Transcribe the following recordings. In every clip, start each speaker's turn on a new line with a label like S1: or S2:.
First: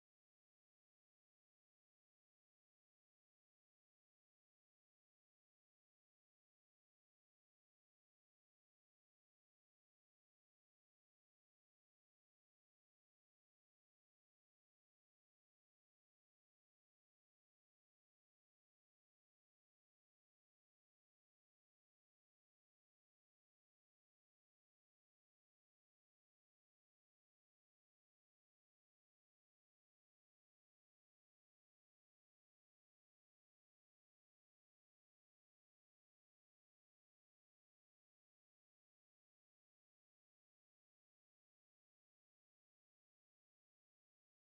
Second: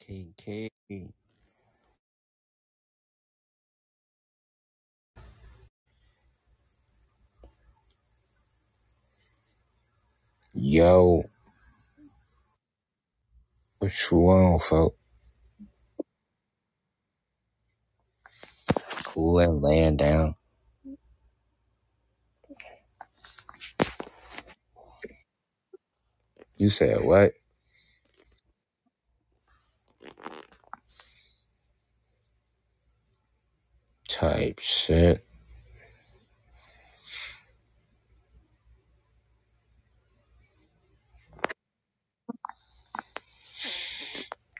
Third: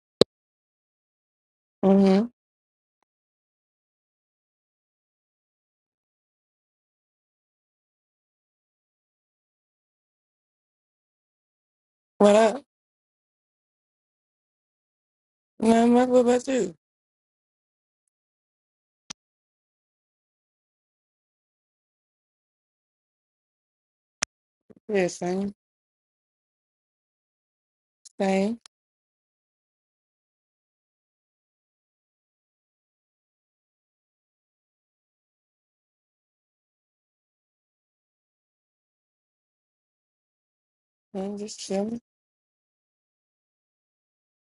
S1: K K,
S2: Mm-hmm.
S1: Yo,
S2: What up?
S1: what you want, folk?
S2: Not much. What about you?
S1: Cool and laying down.
S2: Yeah, same,
S1: You said what?
S2: same.
S1: Type shit.
S2: I'm just chilling.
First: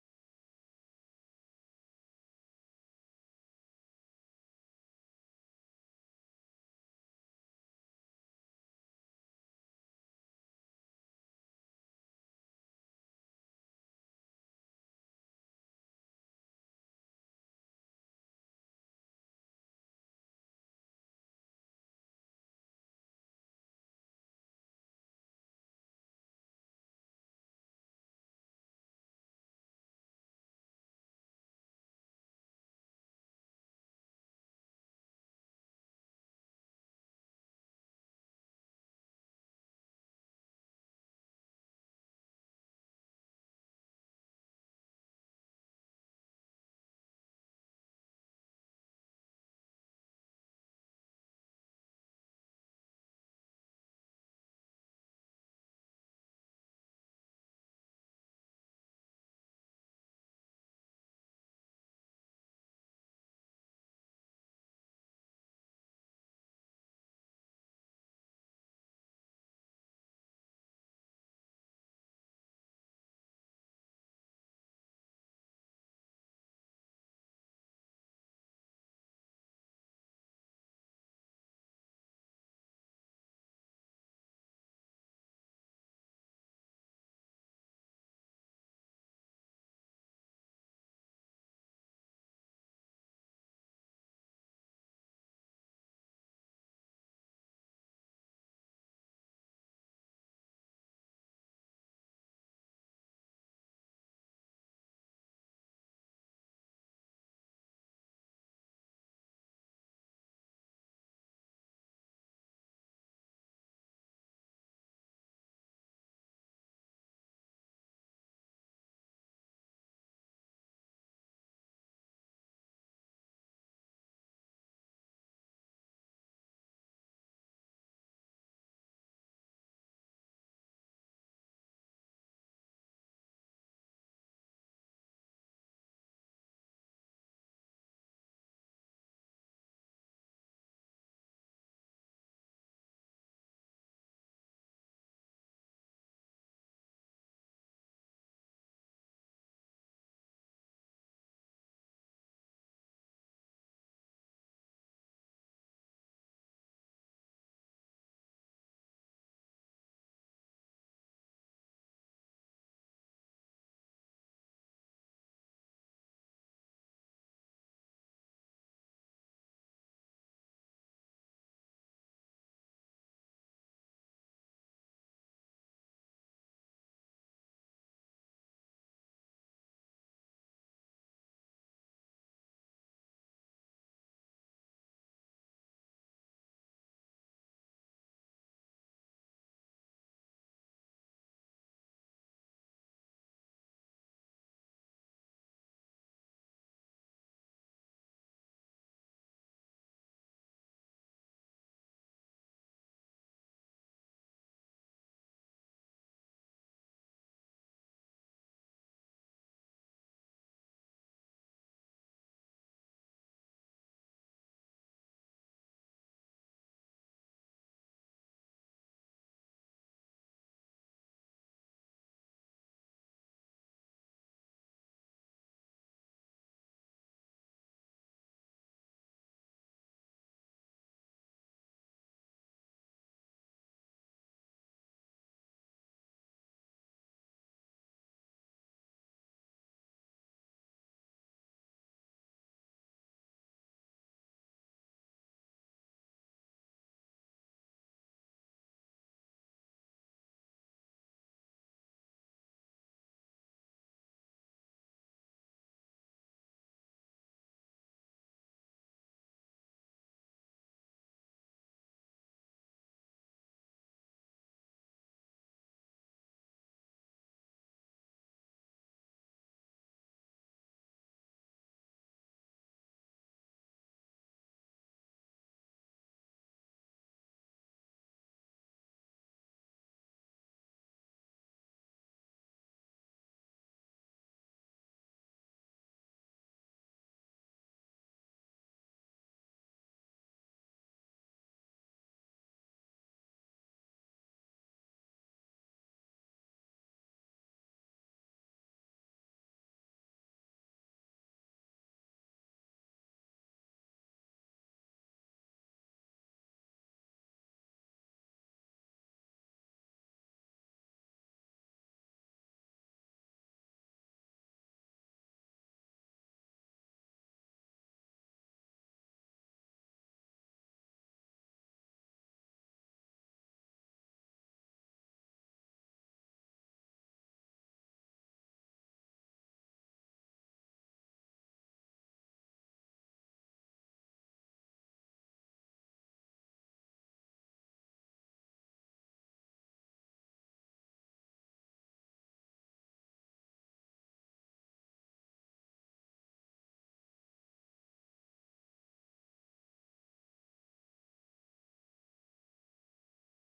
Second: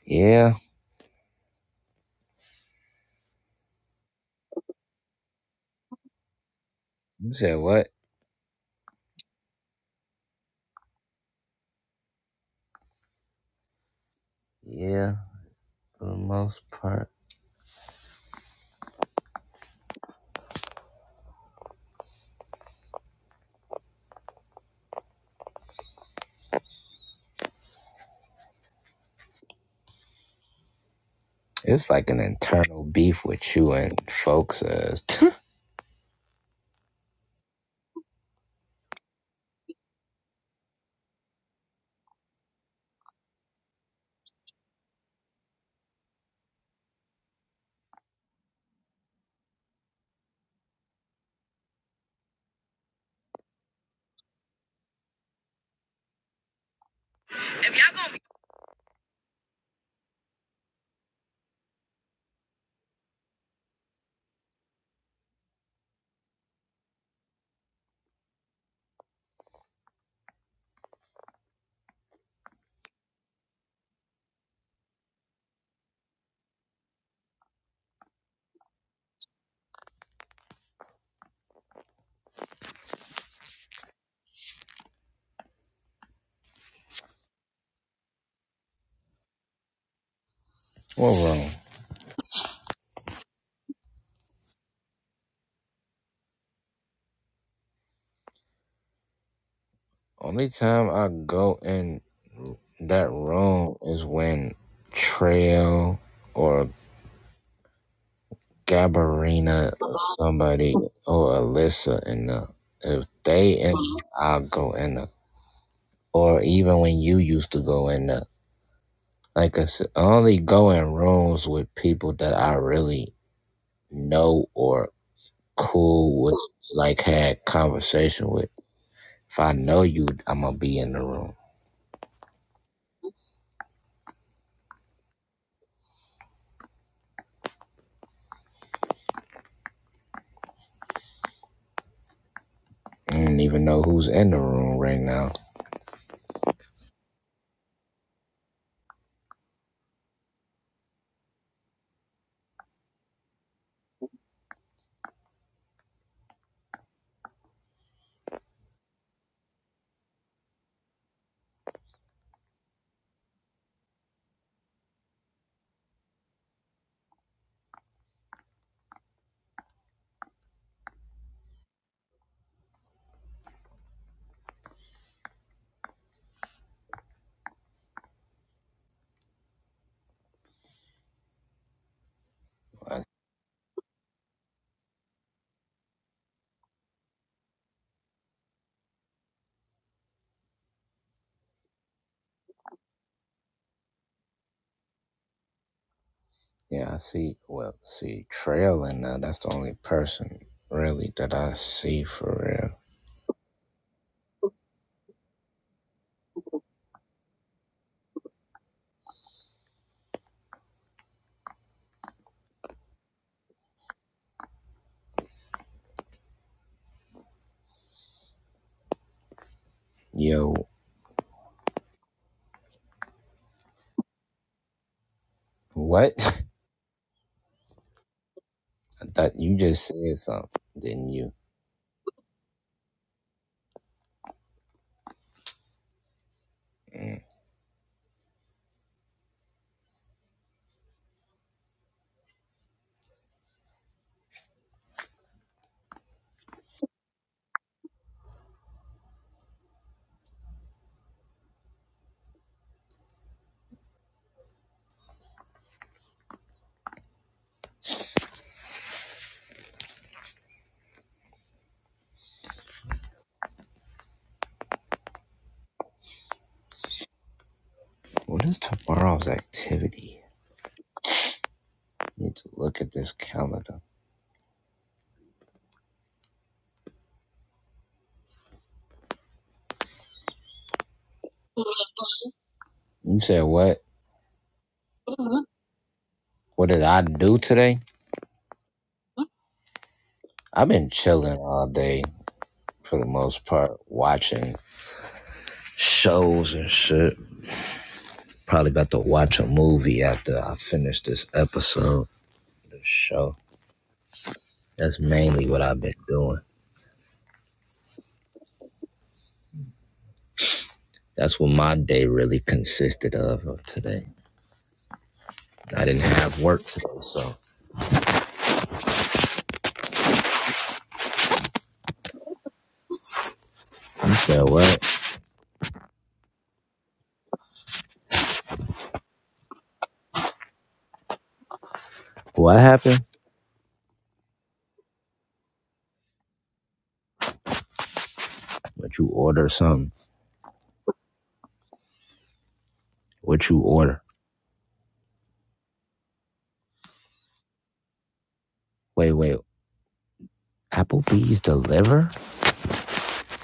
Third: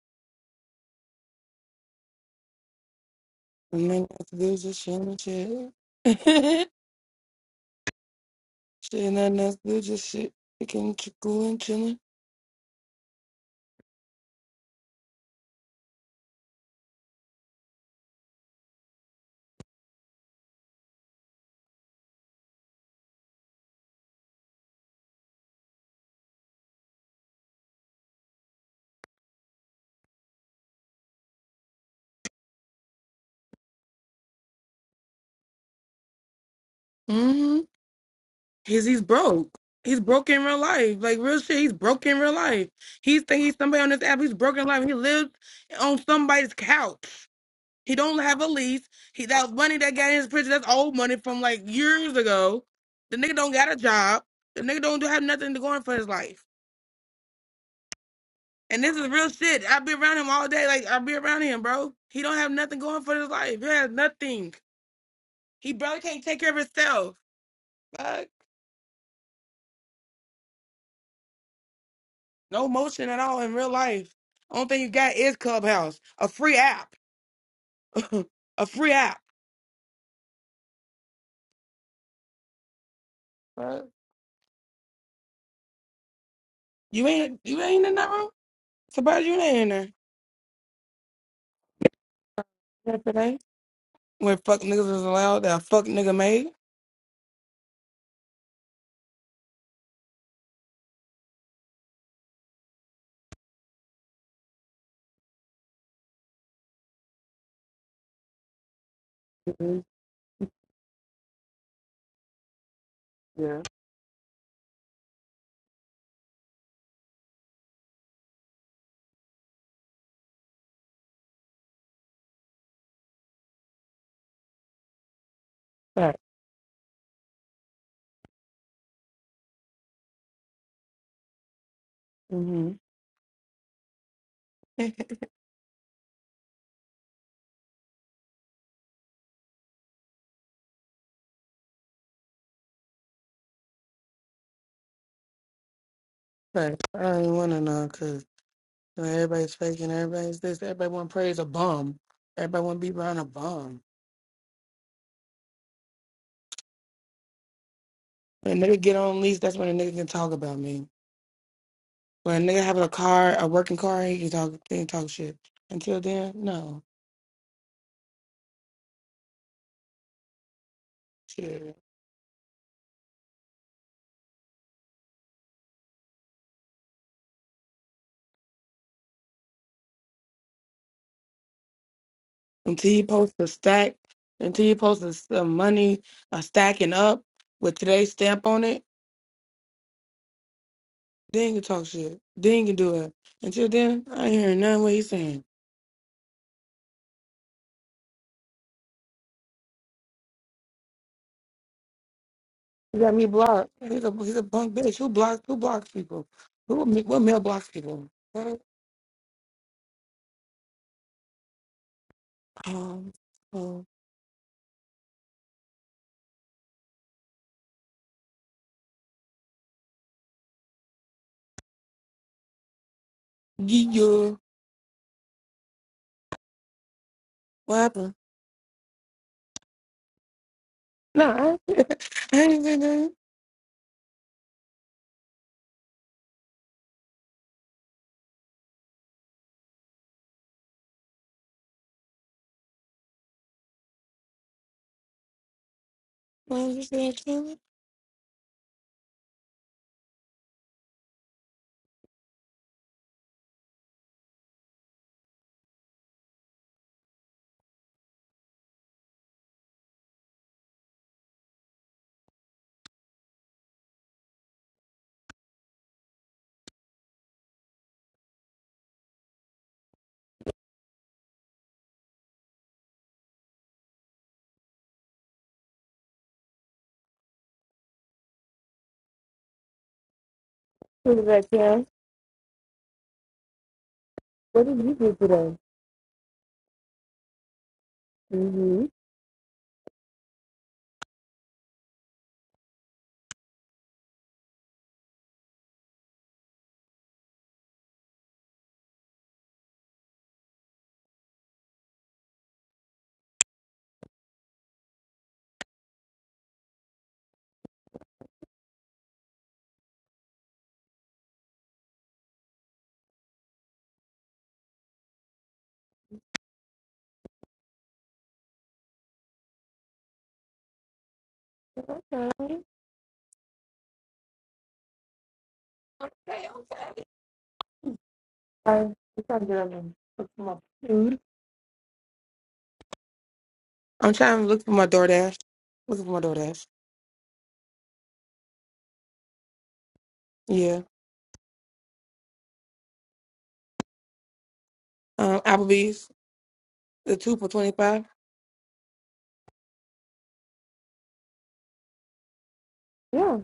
S1: Yeah.
S2: Nothing else to do, just chilling, chill. shit,
S1: You said what?
S2: nothing else to do, just shit. Picking, ch- cooling, chilling.
S1: Yeah, for the most part. It's like an internal beef with you and folks. Uh,
S2: Mm-hmm. Cause he's broke. He's broke in real life. Like real shit, he's broke in real life. He think he's somebody on this app. He's broken life. He lives on somebody's couch. He don't have a lease. He that money that got in his prison, that's old money from like years ago. The nigga don't got a job. The nigga don't do- have nothing to go on for his life. And this is real shit. I be around him all day. Like I be around him, bro. He don't have nothing going for his life. He has nothing. He barely can't take care of himself. Fuck. No motion at all in real life. Only thing you got is Clubhouse, a free app, a free app. Fuck. You ain't you ain't in that room. Surprised you ain't in
S1: what wrong?
S2: there. When fuck niggas is allowed that fuck nigga made?
S1: Only time I go in that room is when Trail or Gabarina,
S2: hmm
S1: or somebody or Alyssa in the. If they
S2: Yeah.
S1: in, I'll go in. the. or even when you used to go in the like I said, I only go in rooms with people that I really know or
S2: Right.
S1: cool with, like had conversation with. If I know you, I'm gonna be in the room.
S2: Mm-hmm.
S1: I don't even know who's in the room right now.
S2: Right. I don't even wanna know because everybody's faking, everybody's this, everybody wanna praise a bum. Everybody wanna be around a bum. When a nigga get on lease, that's when a nigga can talk about me. When a nigga have a car, a working car, he can talk he can talk shit. Until then, no. Shit. Until
S1: I,
S2: you post a stack, until you post a, some money, a stacking up with today's stamp on it, Then you talk shit. Then you do it. Until then, I ain't hearing none of what he's saying.
S1: yeah, I see. Well, see, Trail in there. That's the only person really that I see for real.
S2: He got me blocked. He's a he's a punk bitch. Who blocks who blocks people? Who ma- what male blocks people? Huh? Um, um
S1: Yo,
S2: yeah.
S1: what?
S2: What happened?
S1: I thought you just said something, didn't you?
S2: No, I, I ain't been there.
S1: Mm.
S2: I you just there chilling.
S1: What is tomorrow's activity? Need to look at this calendar.
S2: What did that Kim?
S1: You said what?
S2: What did you do today?
S1: What did I do today?
S2: Mm-hmm.
S1: I've been chilling all day for the most part, watching shows and shit. Probably about to watch a movie after I finish this episode, this show. That's mainly what I've been doing. That's what my day really consisted of of today. I didn't have work today, so
S2: Okay.
S1: you said what?
S2: Okay, okay. I'm trying to get up and look for my food.
S1: What happened?
S2: I'm trying to look for my DoorDash. Looking for my DoorDash.
S1: What you order something.
S2: Yeah.
S1: What you order?
S2: Um, Applebee's. The two for twenty five.
S1: Wait, wait. Applebee's deliver?
S2: Yeah.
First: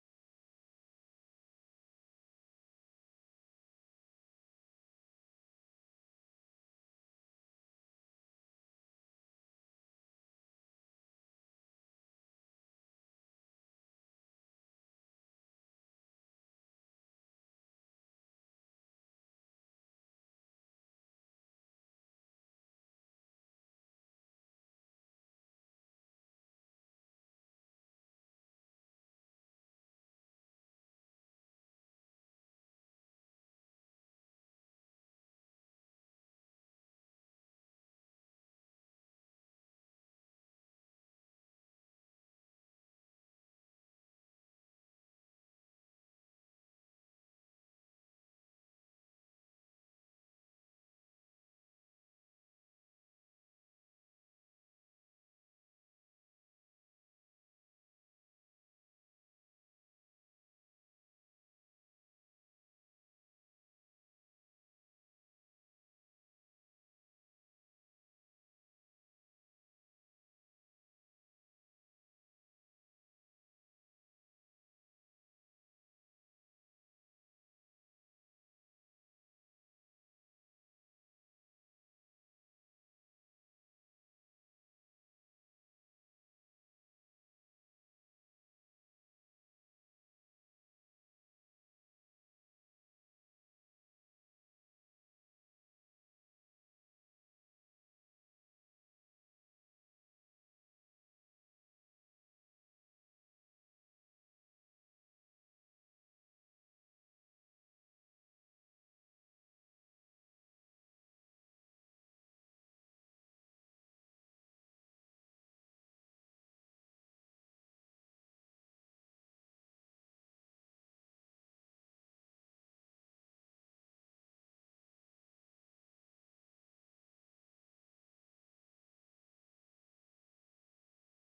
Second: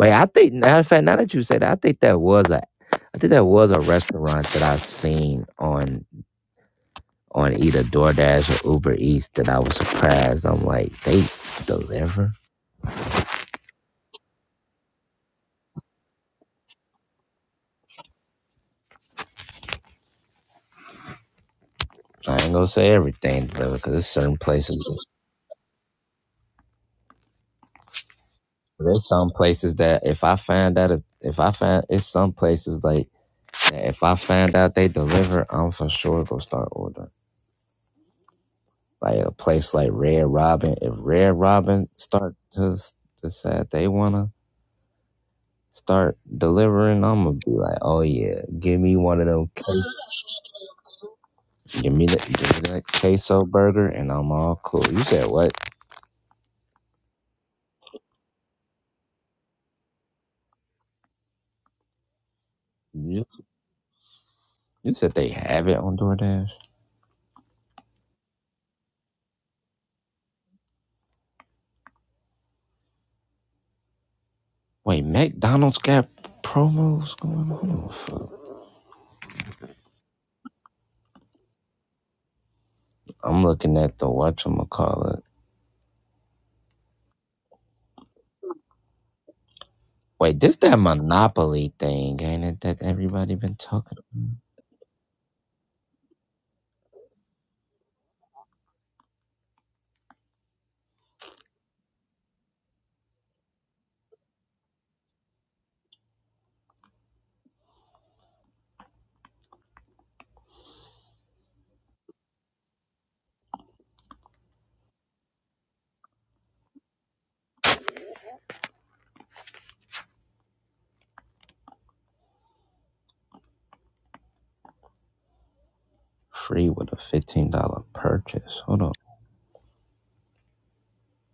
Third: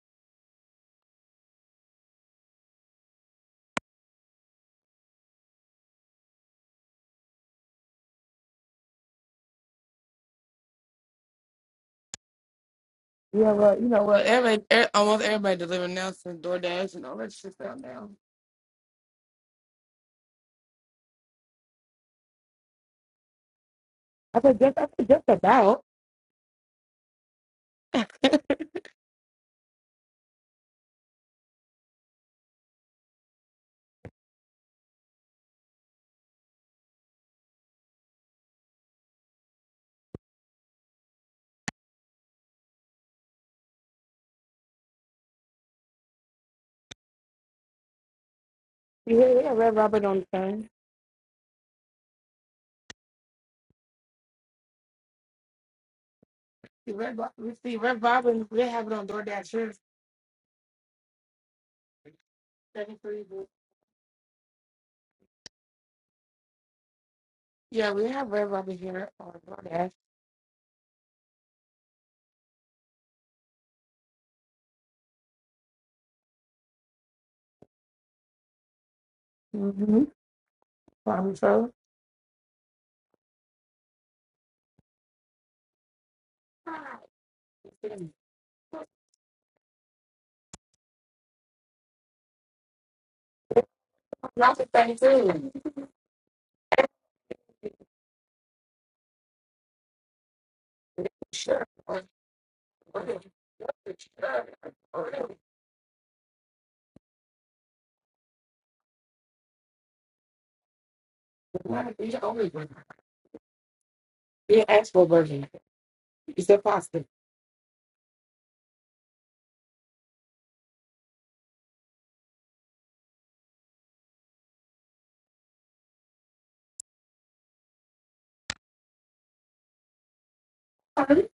S1: Wait, I think now, in fact, now that you say that, I think that was a, I think that was a restaurant that I seen on on either DoorDash or Uber Eats that I was surprised. I'm like, they deliver.
S2: Yeah, well, you know Well, what? everybody, er, almost everybody delivering now since DoorDash and all that shit's down now.
S1: I ain't gonna say everything deliver because there's certain
S2: I said just
S1: places.
S2: I said just about.
S1: There's some places that if I find out if, if I find it's some places like that if I find out they deliver, I'm for sure gonna start ordering. Like a place like Red Robin, if Red Robin start to s- decide they wanna start delivering, I'm gonna be like, oh yeah, give me
S2: You
S1: one of
S2: hear we
S1: them,
S2: got Red
S1: que-
S2: Robin on the phone.
S1: give me the, give me that queso burger, and I'm all cool. You said what?
S2: See, Red, Ro- we see Red Robin. We have it on DoorDash here. Seventy
S1: You,
S2: three.
S1: s- you said they have it on DoorDash.
S2: Yeah, we have Red Robin here on DoorDash.
S1: Wait, McDonald's got promos going on. Fuck.
S2: Mm-hmm. Probably so.
S1: I'm looking at the whatchamacallit. Wait, this that Monopoly thing, ain't it? That everybody been talking about?
S2: Not the same thing. Sure. Or- or- sure. Or- or- You always win. Be an actual version. Is that possible?
S1: Free with a fifteen dollar purchase. Hold on.
S2: Alright.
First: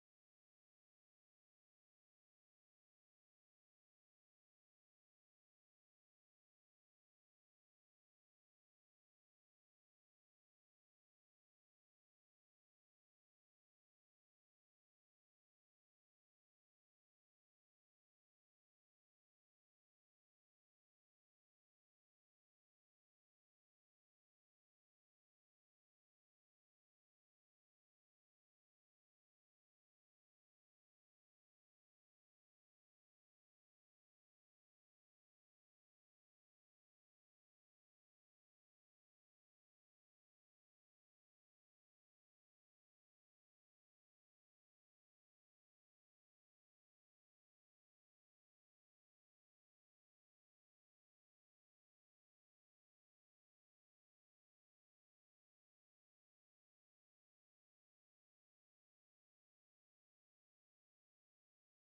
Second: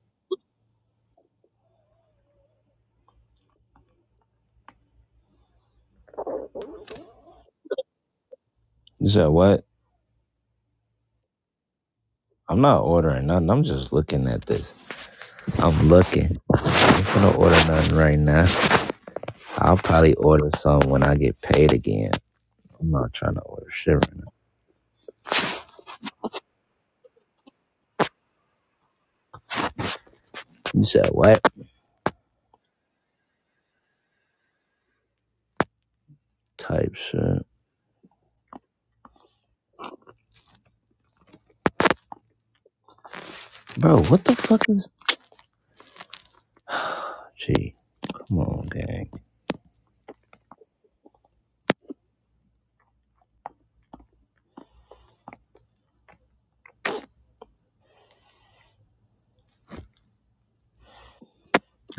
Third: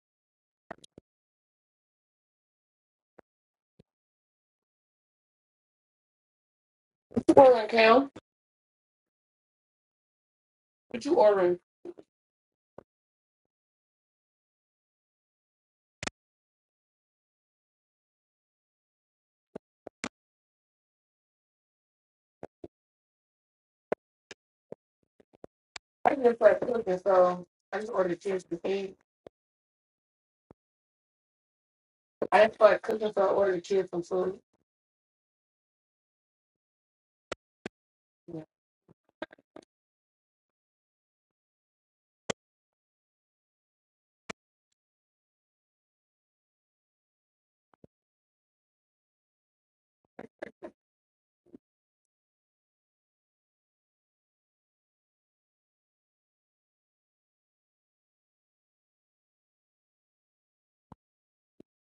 S2: Well, okay.
S1: You said what?
S2: What you ordering?
S1: I'm not ordering nothing. I'm just looking at this. I'm looking. I'm gonna order nothing right now. I'll probably order some when I get paid again. I'm not trying to order shit right now.
S2: I just started cooking, so I just ordered chips and things.
S1: You said what?
S2: I just started cooking, so I ordered chips and food.
S1: Type shit.
S2: Yeah,
S1: Bro, what the fuck is gee, come on, gang.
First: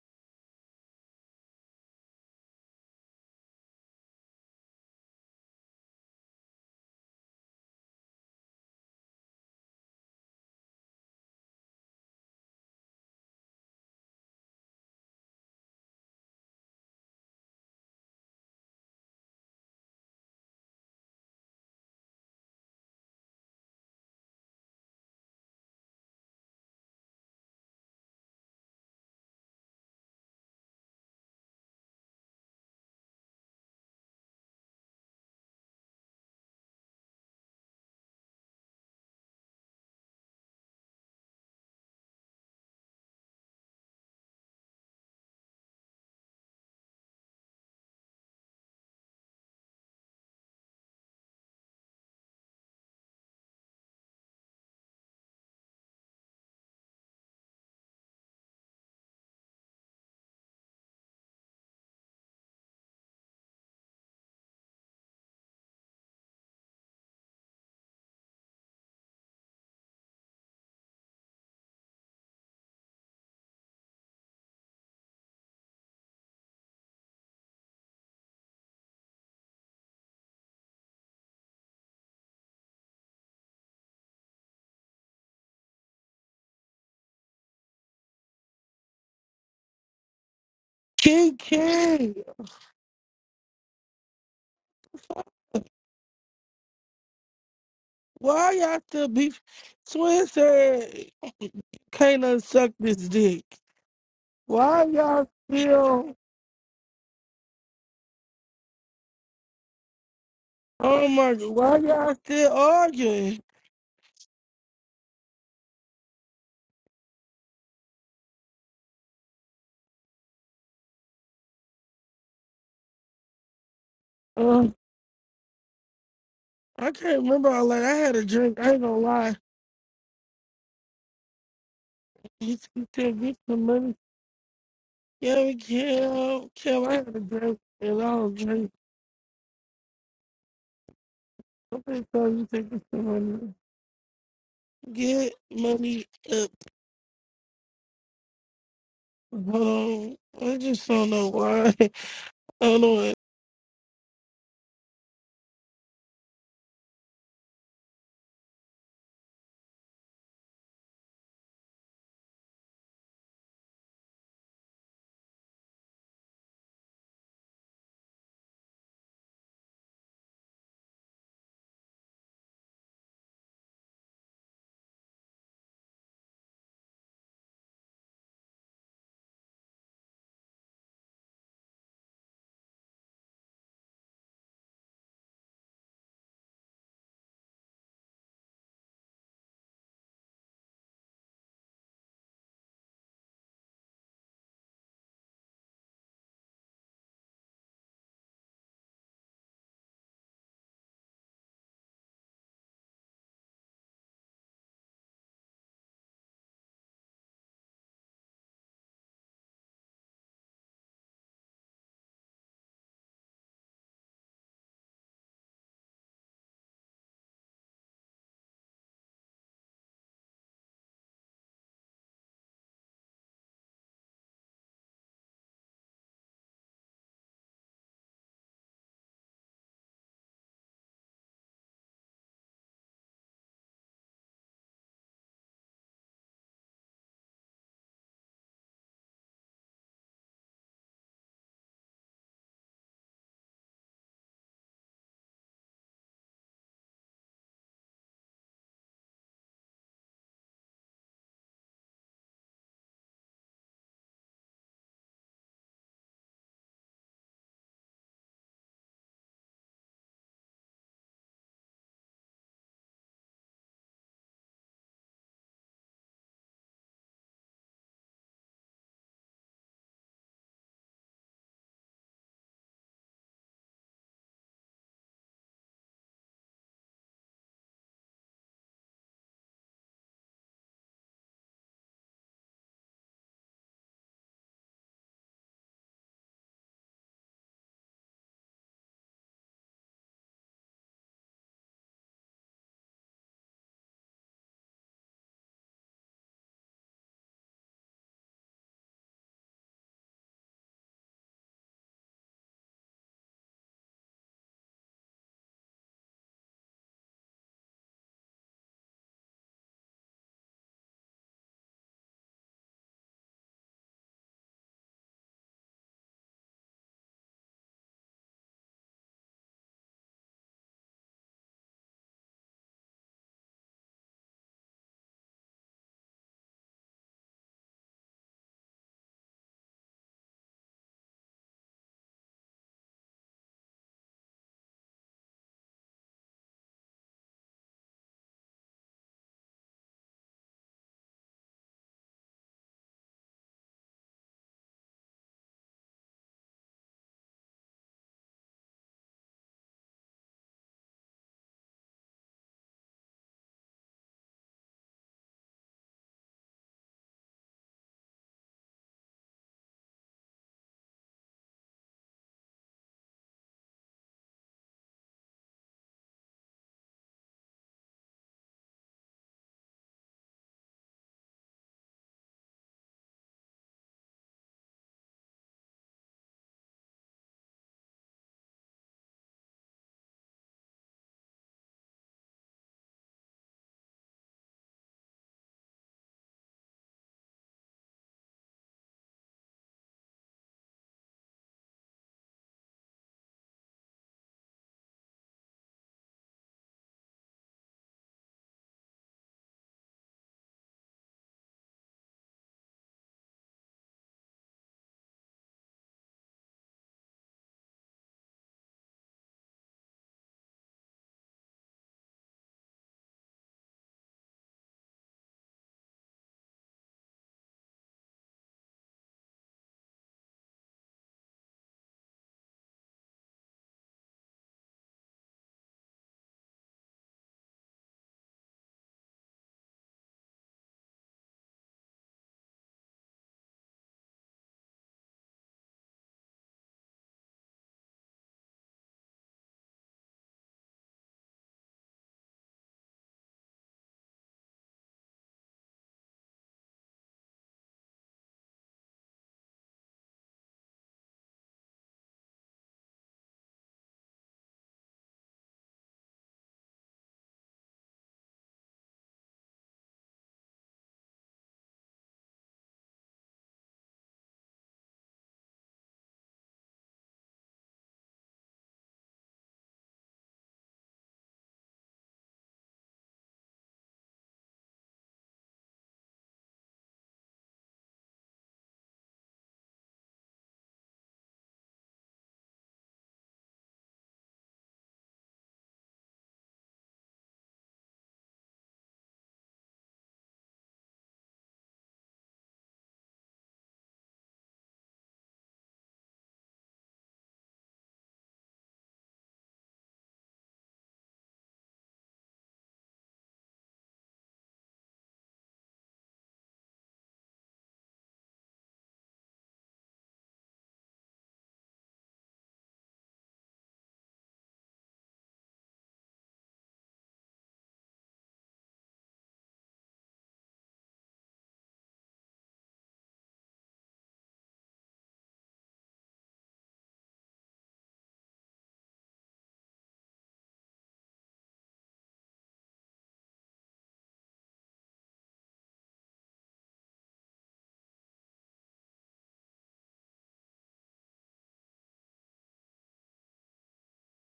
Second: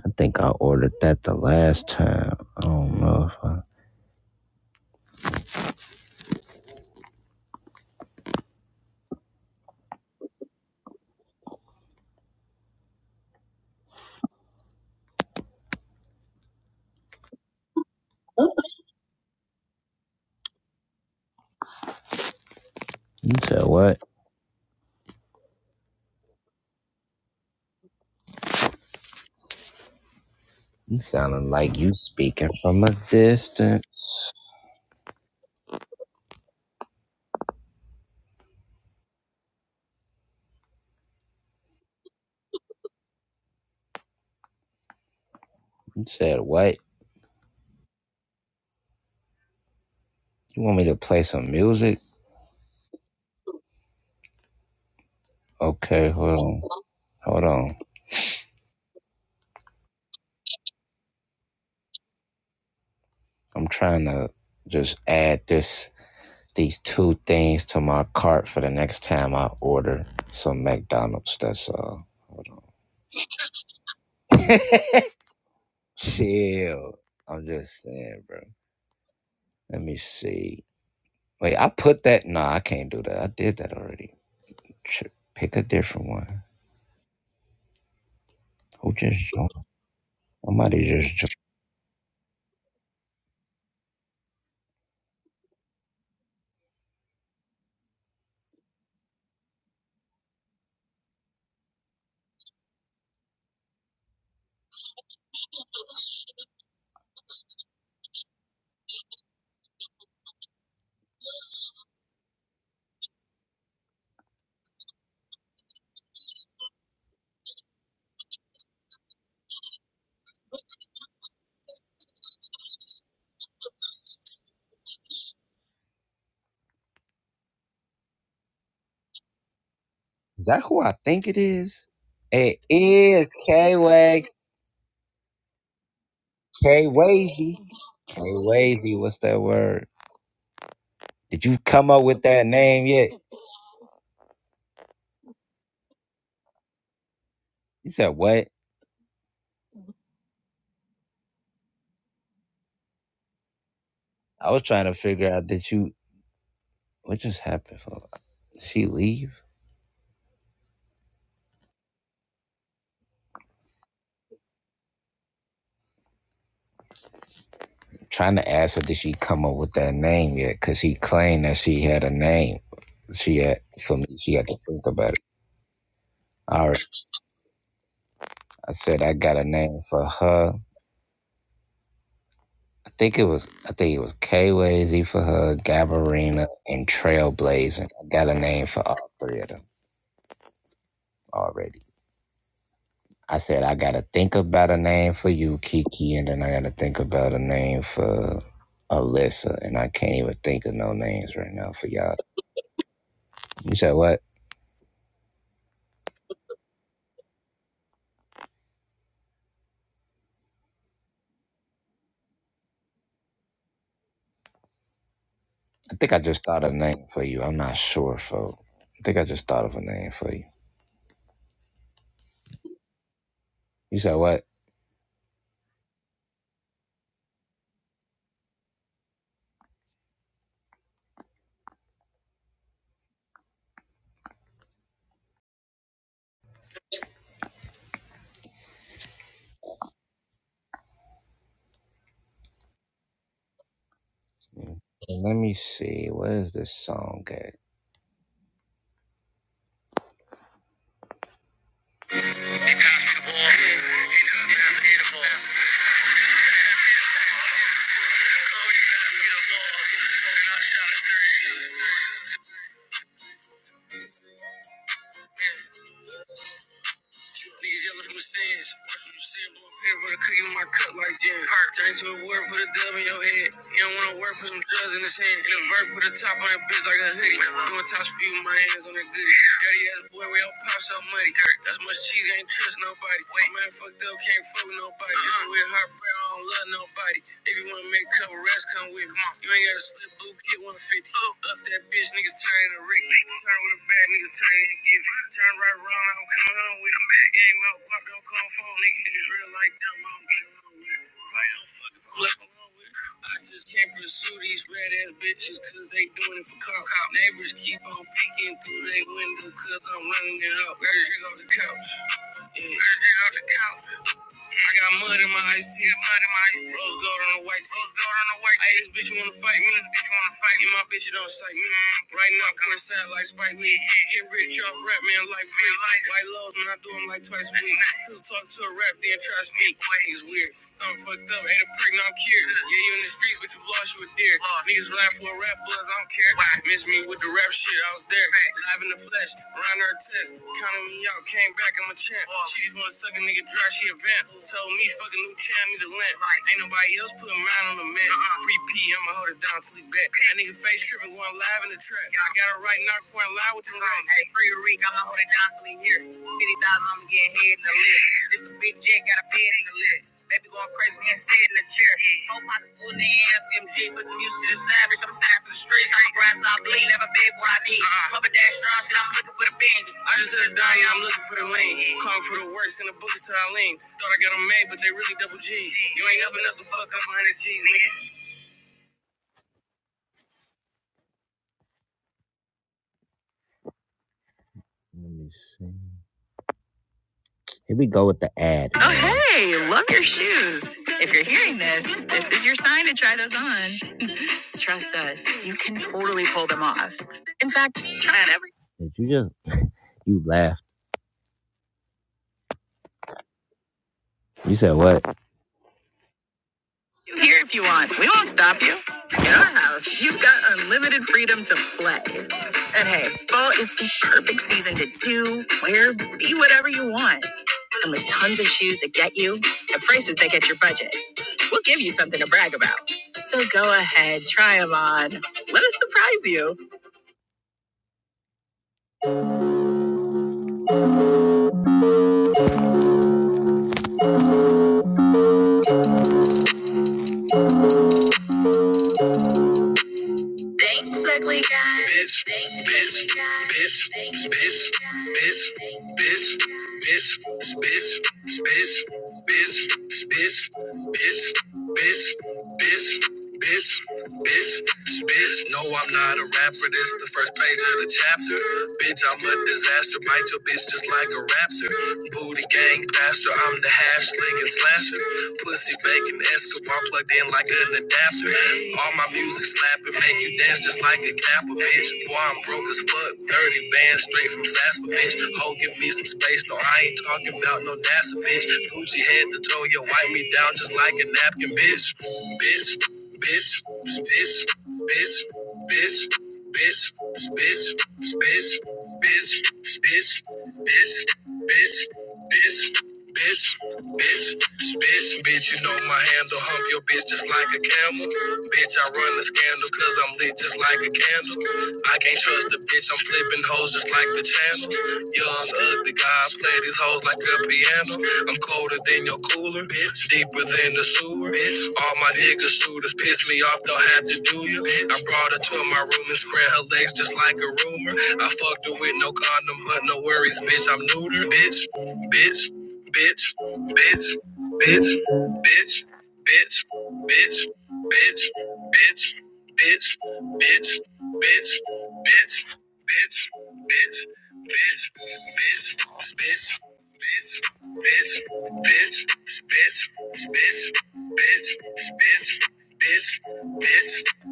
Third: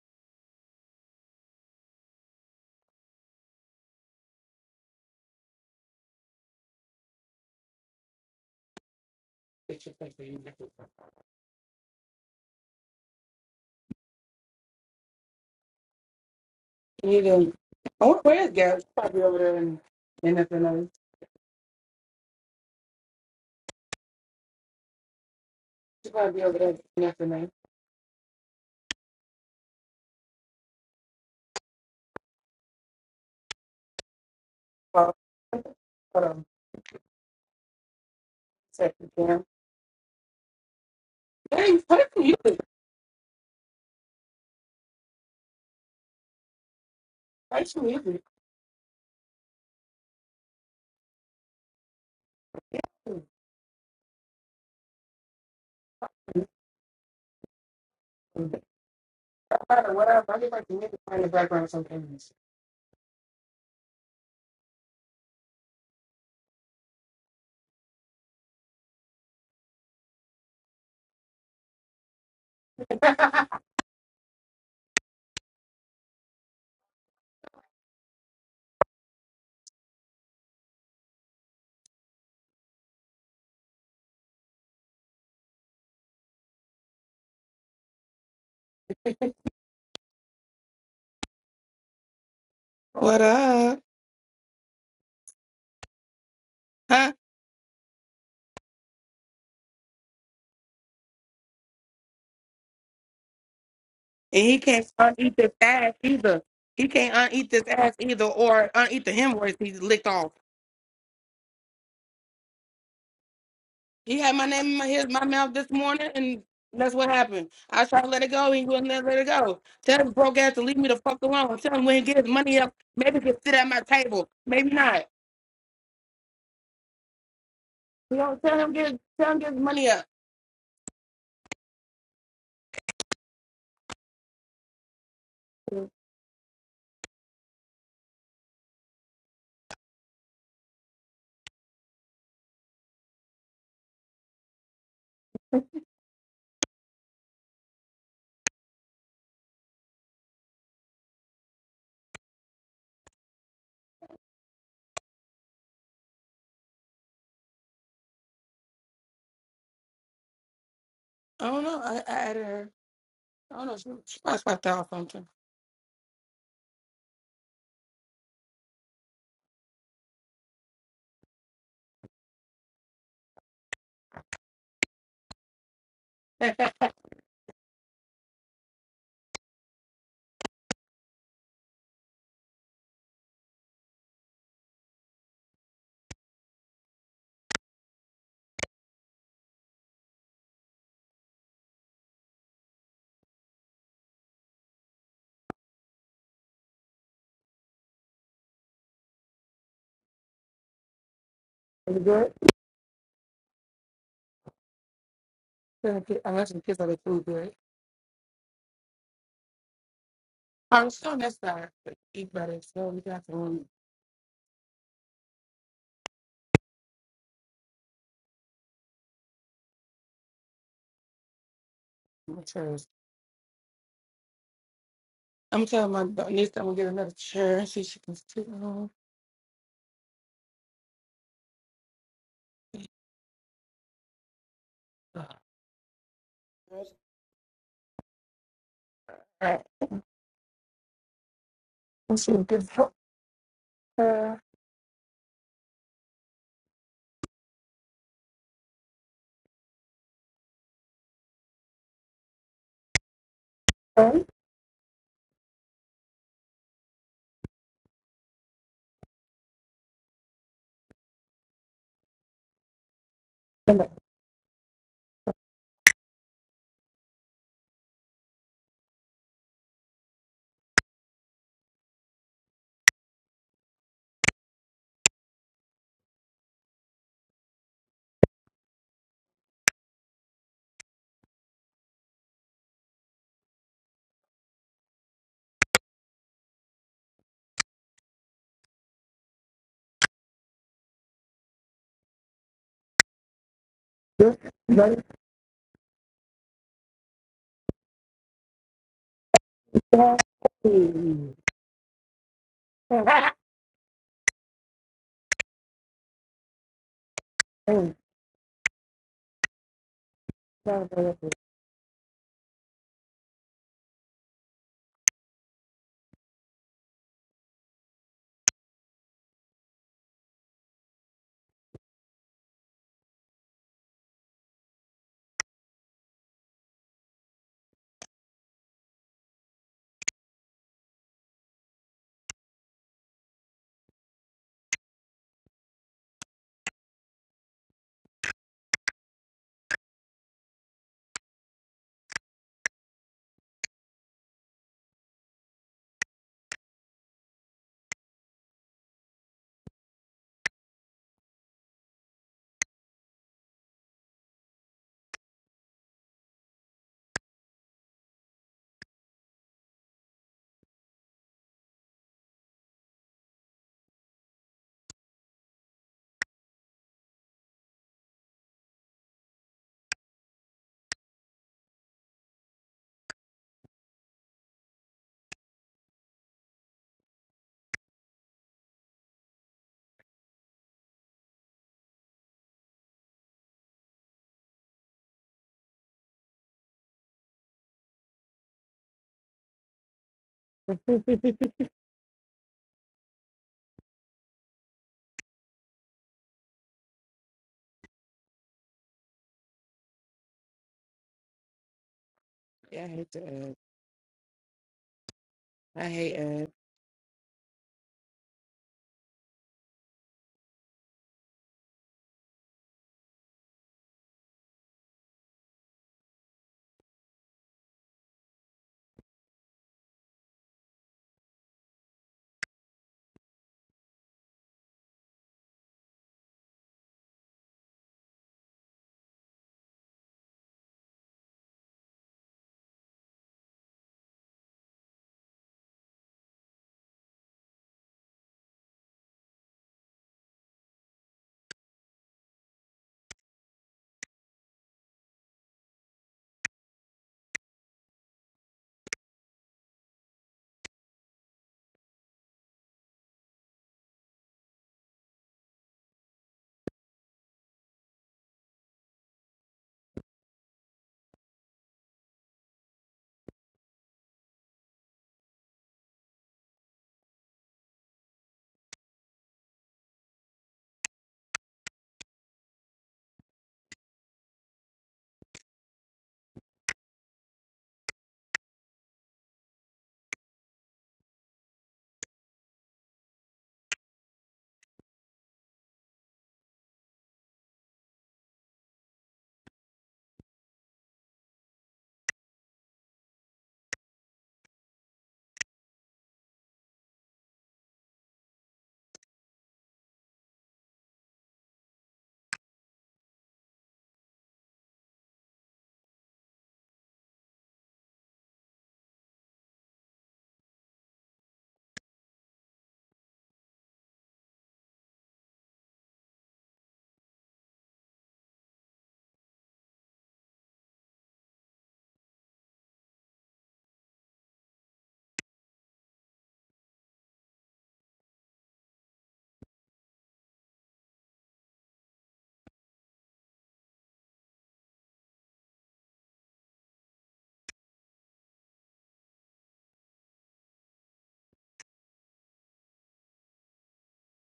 S1: I think I ordered that the last time. I don't know if I
S2: get your plate for you. You do. I wonder where is Gab? She's probably over there in in FNA.
S1: You said what?
S2: She's probably over there in FNA.
S1: You sounding like you speaking from a distance.
S2: Well, hold on. Second cam. Hey, play some music.
S1: You said what?
S2: Play some music.
S1: You want me to play some music? Okay, hold on. Hold on.
S2: Whatever. I just like the music playing in the background sometimes.
S1: I'm trying to just add this these two things to my cart for the next time I order some McDonald's. That's all. Chill. I'm just saying, bro. Let me see. Wait, I put that. Nah, I can't do that. I did that already. Ch- Pick a different one. Who just joined? Somebody just joined.
S3: Kiki,
S2: What up? Huh?
S3: why y'all still be? Twin said Kayla suck this dick.
S2: And he
S3: Why
S2: can't
S3: y'all
S2: uneat this ass
S3: still?
S2: either. He can't uneat this ass either or uneat the hemorrhoids he licked off.
S3: Oh my god, why y'all still arguing?
S2: He had my name in my, his, my mouth this morning and that's what happened. I tried to let it go. and He wouldn't let let it go. Tell his broke ass to leave me the fuck alone. Tell him when he gets his money up, maybe he can sit at my table.
S3: Uh,
S2: Maybe not.
S3: I can't remember all that. I had
S2: You
S3: a
S2: know,
S3: drink.
S2: tell
S3: I
S2: him
S3: ain't gonna
S2: get tell
S3: lie.
S2: him get his money up.
S1: Is that who I think it is?
S3: You
S1: It
S3: can still
S1: is
S3: get some money.
S1: K-Way.
S3: Yeah, we can. Kim, I had a
S1: K-Wazy.
S3: drink and I was drink.
S1: K-Wazy, what's that word? Did you
S3: I'm
S1: come up
S3: pretty
S1: with
S3: sure
S1: that
S3: you taking
S1: name
S3: some
S1: yet?
S3: money. Get money up.
S1: He said, what?
S3: Hold on. I just don't know why. I don't know.
S1: I was trying to figure out that you What just happened? For she leave?
S2: I don't know. I, I added her. I don't know. She, she probably swiped out or something.
S1: I'm trying to ask her did she come up with that name yet? Cause he claimed that she had a name. She had for me. She had to think about it.
S2: Is
S1: All right. I said I got a name for her. I think it was I think it was K Wazy for her, Gabarina, and Trailblazing. I got a name for all three of them already. I said I gotta think about a name for you, Kiki, and then I gotta think about a name for Alyssa, and I can't even think of no names right now for
S2: it
S1: y'all.
S2: good?
S1: You said what?
S2: Unless the kids are the food good. I was so necessary. to Eat better. So we got to.
S1: I think I just thought of a name for you. I'm not sure, folks. I think I just thought of a name for you.
S2: my chairs.
S1: You said what?
S2: I'm telling my da- niece I'm gonna get another chair and see if she can sit on. All right, let's see. Give her her-
S1: Let me see. Where is this song at?
S2: Right? and the- this- this- that- ooh. Ooh, sorry about that.
S1: free Rick, I'ma hold it down till he here. fifty thousand I'm getting heads in the lip. This the big jet got a bed in the lift. Baby going crazy, can't sit in the chair. Four pockets full in the CMG, but the music is savage. I'm signed for the streets. I'm grass, I bleed, never beg for what I need. Papa dash strong, shit, I'm looking for the binge. I just said die, yeah, I'm looking for the lane. Calling for the works in the books till I lean. Thought I got 'em made, but they really double G's. You ain't up enough to fuck up 100 G's, nigga. Let me see. Here we go with the ad Oh, hey, love your shoes. If you're hearing this, this is your sign to try those on. Trust us, you can totally pull them off. In fact, try on every. Did you just you laughed.
S2: Yeah, I hate to add.
S1: You said what?
S2: I hate ads.
S1: You Here if you want. We won't stop you. In our house, you've got unlimited freedom to play. And hey, fall is the perfect season to do, wear, be whatever you want. And with tons of shoes that get you at prices that get your budget, we'll give you something to brag about. So go ahead, try them on. Let us surprise you. Thanks, ugly guy. Bitch, bitch, bitch, bitch, bitch, bitch, bitch, bitch, bitch, bitch, bitch, bitch, bitch, bitch, bitch, bitch, bitch, bitch. No, I'm not a rapper. This the first page of the chapter. Bitch, I'm a disaster. Bite your bitch just like a raptor. Booty gang faster. I'm the hash slinging slasher. Pussy Megan Escobar plugged in like an adapter. All my music slapping, make you dance just like a Kappa bitch. Boy, I'm broke as fuck. 30 bands straight from Fast bitch. Ho, give me some space. No, I ain't talking about no Dasa bitch. Gucci head to toe, yo, wipe me down just like a napkin, bitch. Bitch, bitch, bitch, bitch, bitch, bitch, bitch, bitch, bitch, bitch, bitch, bitch, bitch. Bitch, bitch, bitch, bitch, you know my handle. Hump your bitch just like a camel. Bitch, I run the scandal cause I'm lit just like a candle. I can't trust the bitch, I'm flipping hoes just like the channels. Young, ugly guy, play these hoes like a piano. I'm colder than your cooler, bitch, deeper than the sewer. Bitch. All my niggas shooters piss me off, they'll have to do you. I brought her to my room and spread her legs just like a rumor. I fucked her with no condom, but no worries, bitch, I'm neuter, bitch. Bitch,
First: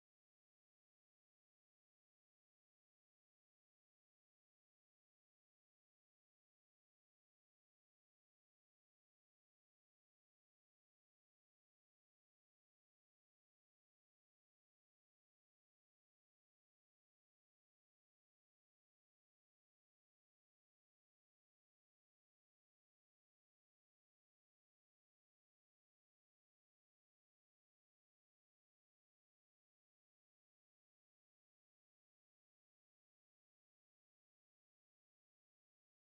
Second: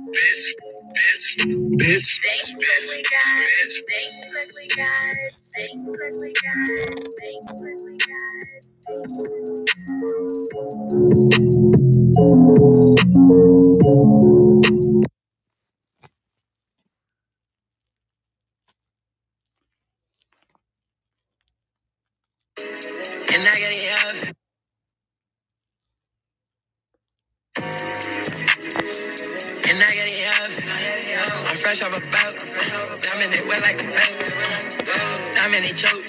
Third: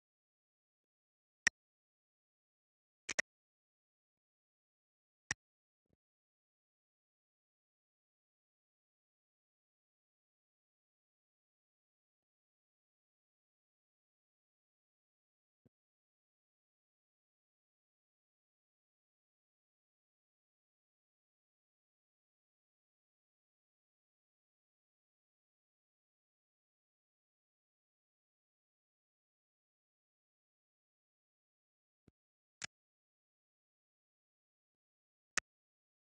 S1: Bitch, bitch, bitch. Thanks, ugly bitch, Thanks, ugly guys. Thanks, ugly guys. Thanks, ugly guys. And I got it up. And I got it up. I'm fresh off a boat. I'm in it wet like a boat. I'm in it choke.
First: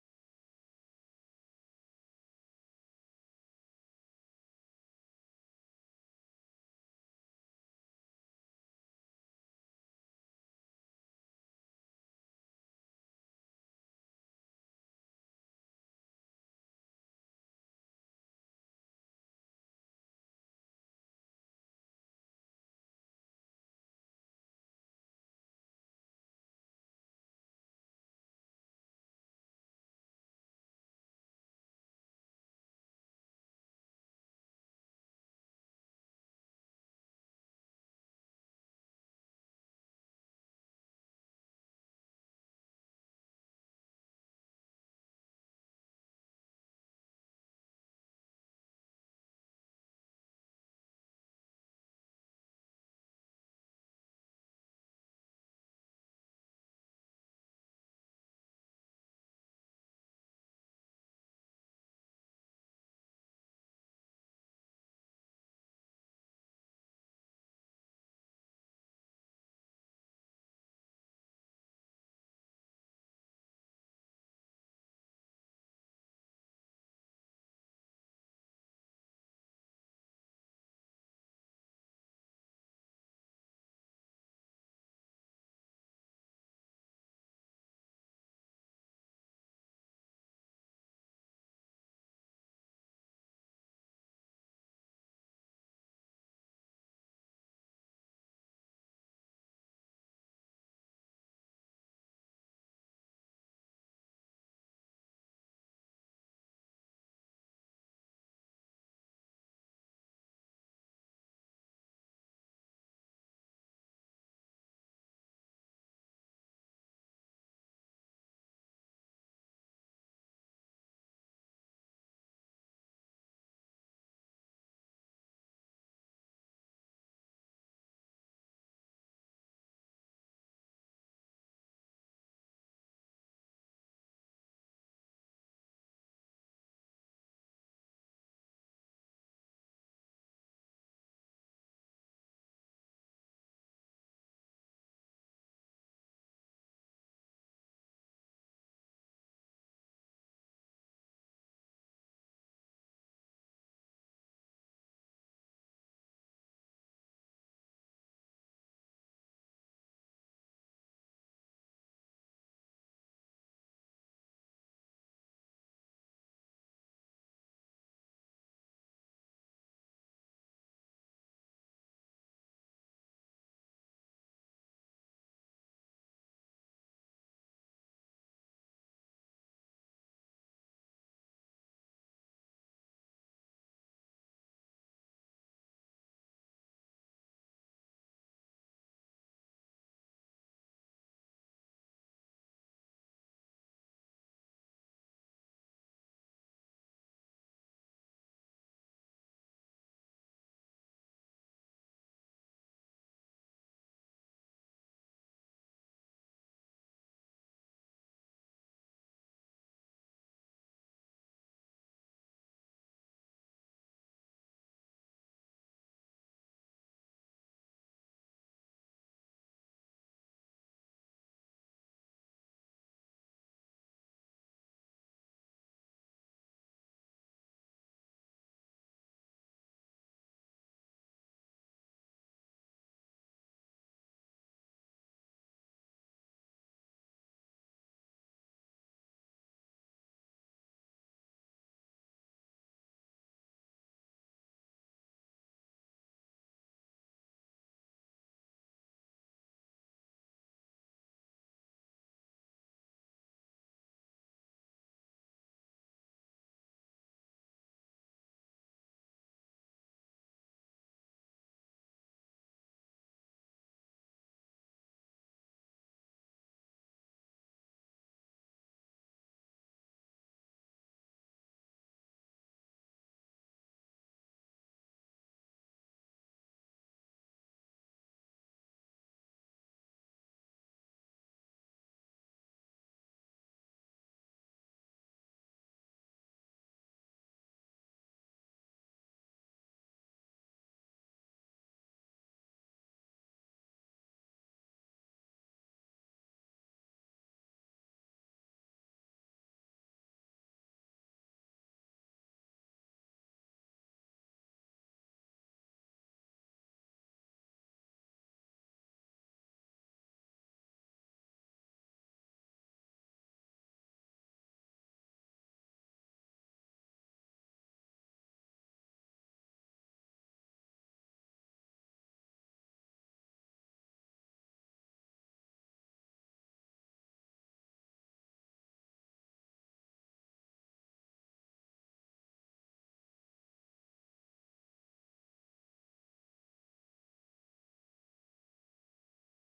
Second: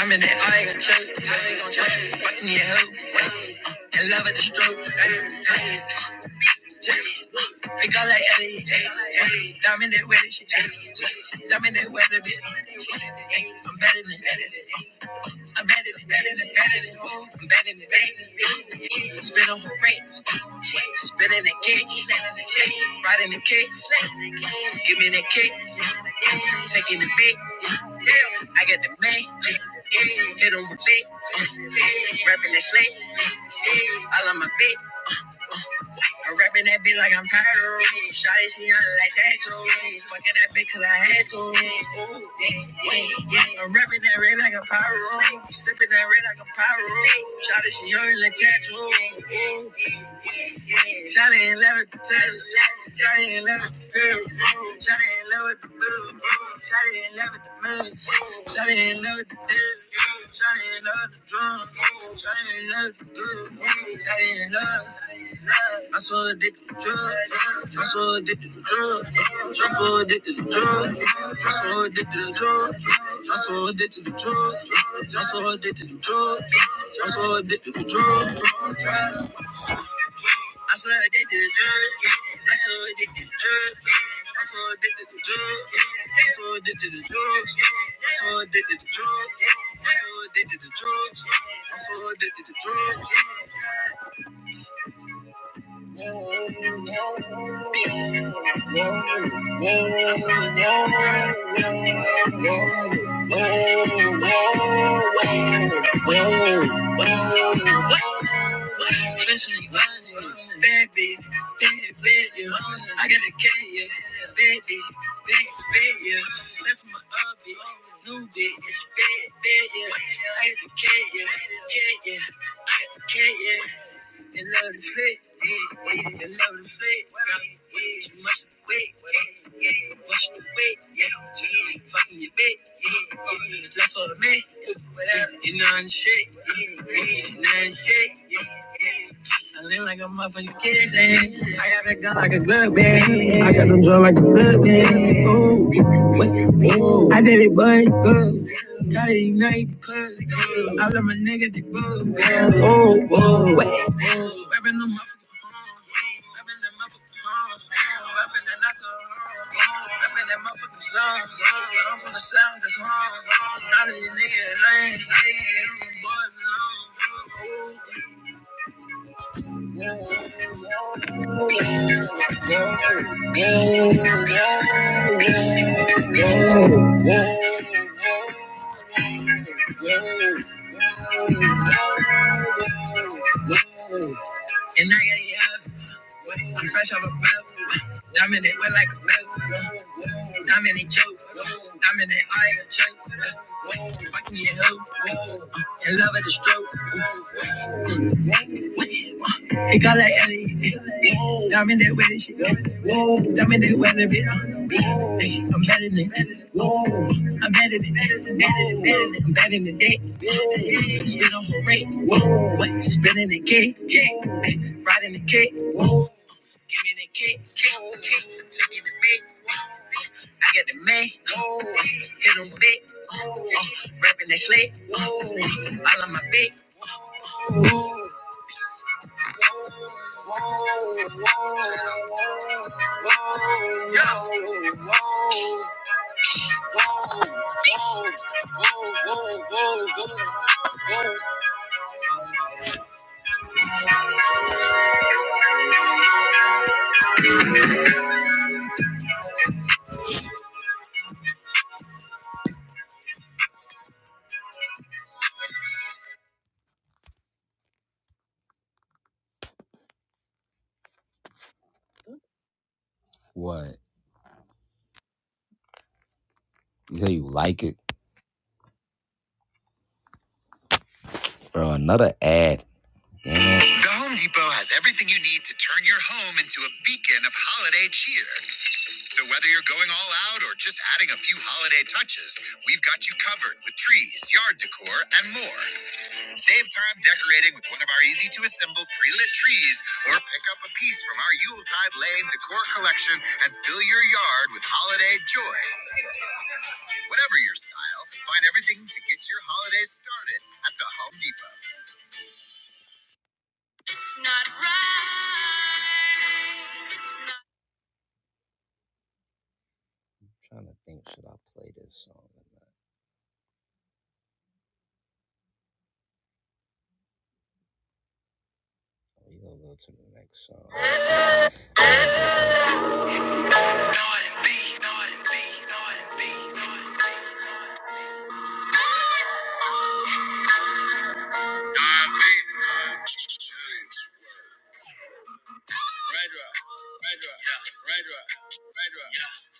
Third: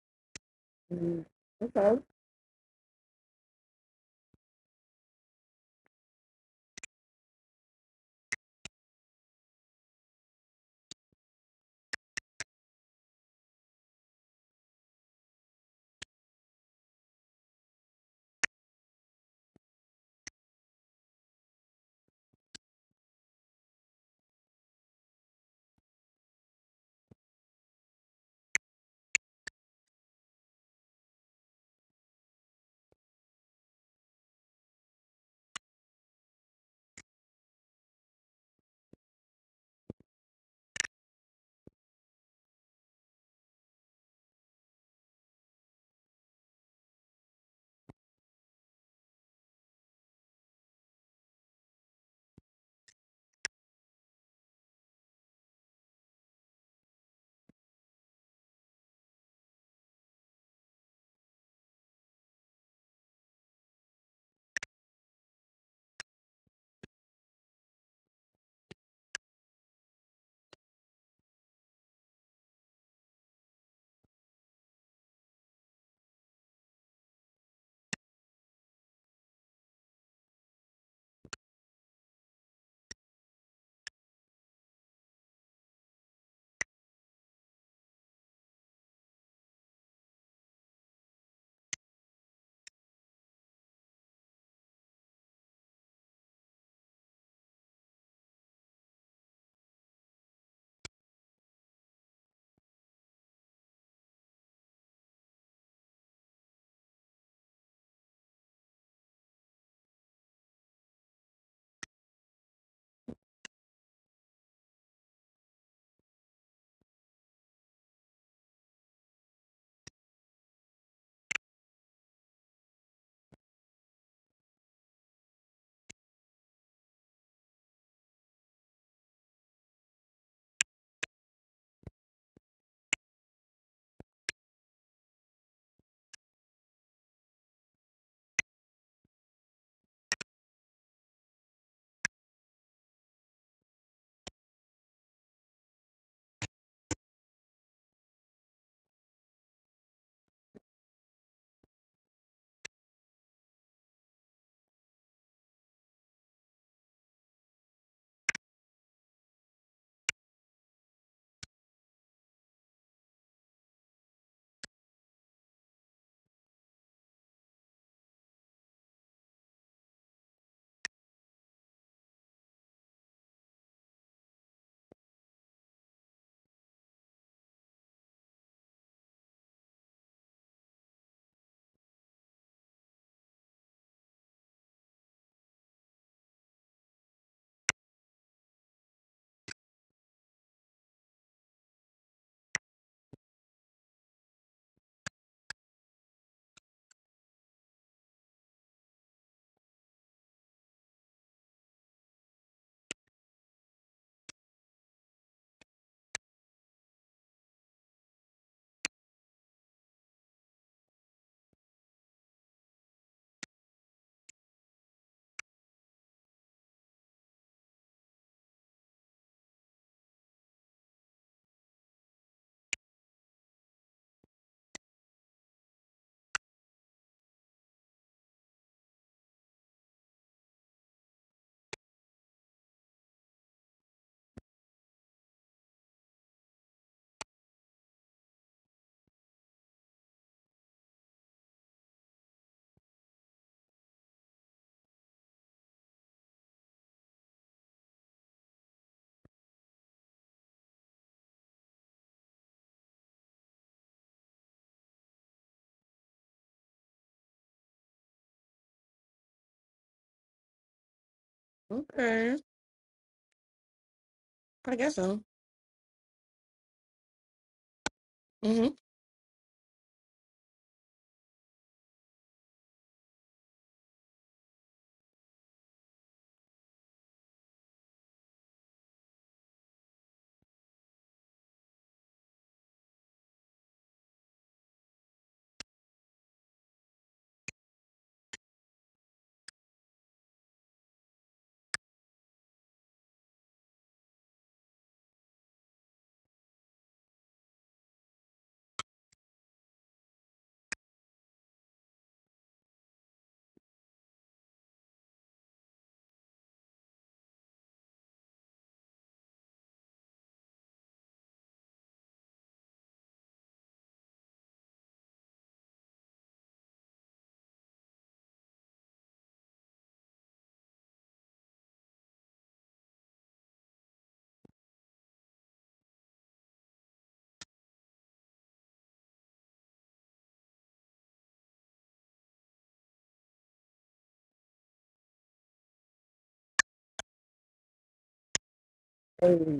S1: I'm in it all you gon' choke.
S2: Mm, Okay.
S1: Fucking your hoe. And love at the stroke. Pick up like Ellie, diamond that weather shit, diamond that weather bitch. I'm better than I'm better than better than better than I'm better than better. Spit on the brakes, spit in the kicks, right in the kicks. Give me that kick, taking the big. I got the man, hit on my bitch, rapping the slick. I love my bitch. I'm rapping that bitch like I'm Pyro. Shot she on like tattoos. Fucking that bitch cause I had to. Ooh, yeah, yeah, yeah. I'm rapping that red like a Pyro. Sipping that red like a Pyro. Shot she on it like tattoos. Ooh, yeah. Johnny in love with the turtle. Johnny in love with the girl. Johnny in love with the boo. Johnny in love with the moon. Johnny in love with the dude. Johnny in love with the drum. Johnny ain't love with the good. Johnny ain't love. I'm so addicted to drugs. What? What? Professionally running. Bad bitch. Bad, yeah. I got a cat, yeah. baby, baby, Bad, yeah. That's my old bitch. It's bad, baby, yeah. I got the cat, yeah. K, yeah. K, yeah. They love the flick. Yeah, yeah. They love the flick. Yeah. Too much to wait. Yeah, yeah. Much to wait. Yeah. She ain't fucking your bitch. Yeah, yeah. Left for a man. Sixty nine shake, sixty nine shit. I live like a motherfucking kid. eh. I got that gun like a good man. I got them drunk like a good man. Ooh, what? I did it, boy, good. Gotta ignite, cuz. I love my nigga, they bug so I'm from the sound that's hard. Not of these niggas lame. They do boys alone. And I got you up. I'm fresh off a belt. Dominant, we're like a milk. Dominant choke. Dominant, I ain't a choke. Fucking your hoe. In love at the stroke. It got like Ellie. Dominant with it. shit. Dominant with it. bitch. I'm better than it. I'm better than it. I'm better than it. Spit on the rate. Spit in the cake. Right in the cake. Give me the cake, cake, cake, take it to bake. oh, I got the man, oh, hit him big, oh, uh, rapping that slick, oh, all on my big. oh, Whoa, whoa, whoa, whoa, whoa. whoa.
S2: Okay.
S1: What?
S2: I guess so.
S1: You say you like it, bro? Another ad. Damn it. I'm trying to think, should I play this song or not? We gonna go to the next song.
S2: Mm-hmm.